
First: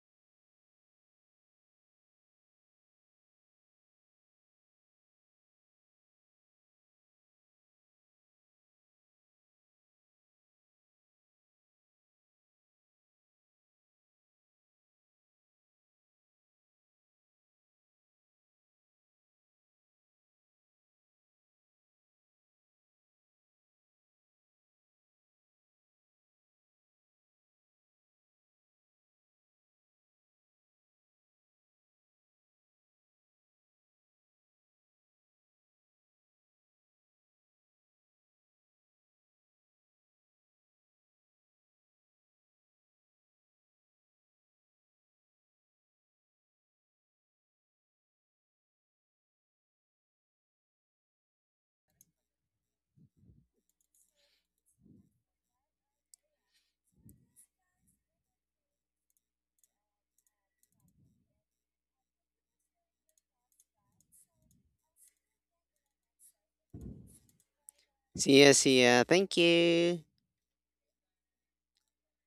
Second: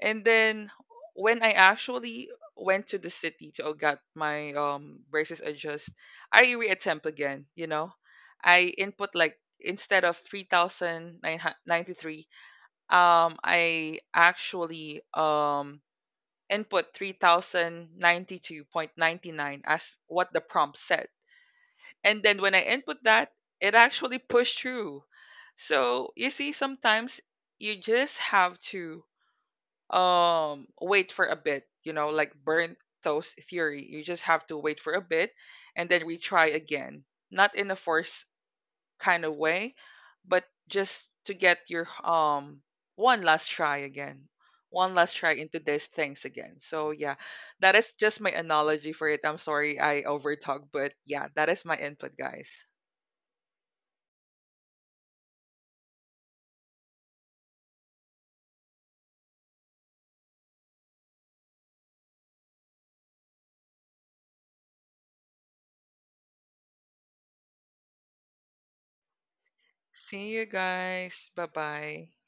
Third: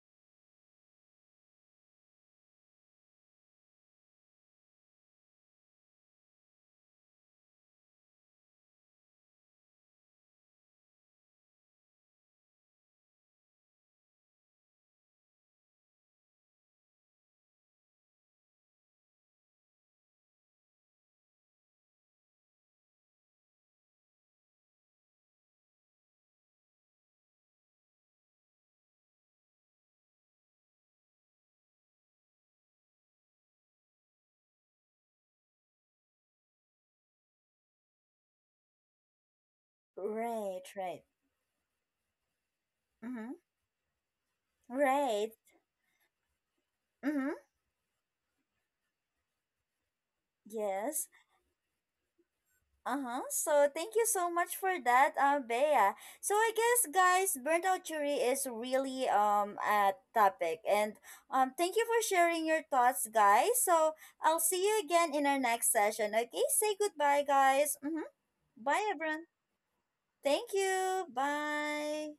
And then when I actually went to the city to get my braces adjust, I reattempt again, you know. I input, like, instead of 3993, I actually input 3092.99, as what the prompt said. And then when I input that, it actually pushed through. So, you see, sometimes you just have to wait for a bit, like burn toast theory, you just have to wait for a bit and then retry again, not in a forced kind of way, but Right, just right. to get your one Mm-hmm. last try again. One last try Right. into these things again. So yeah, Mm-hmm. that is just my analogy for it. I'm sorry I overtalk, but Yes. yeah, that is my input, guys. Uh-huh. So thank you so much for that, Bea. So I guess, guys, burnt out jury is really a topic. And thank you for sharing your thoughts, guys. So I'll see you again in our next session. Okay, say goodbye, guys. Mm-hmm. See ya, see Bye ya. everyone. Thank you. See you Thank you. guys. Bye bye. Bye.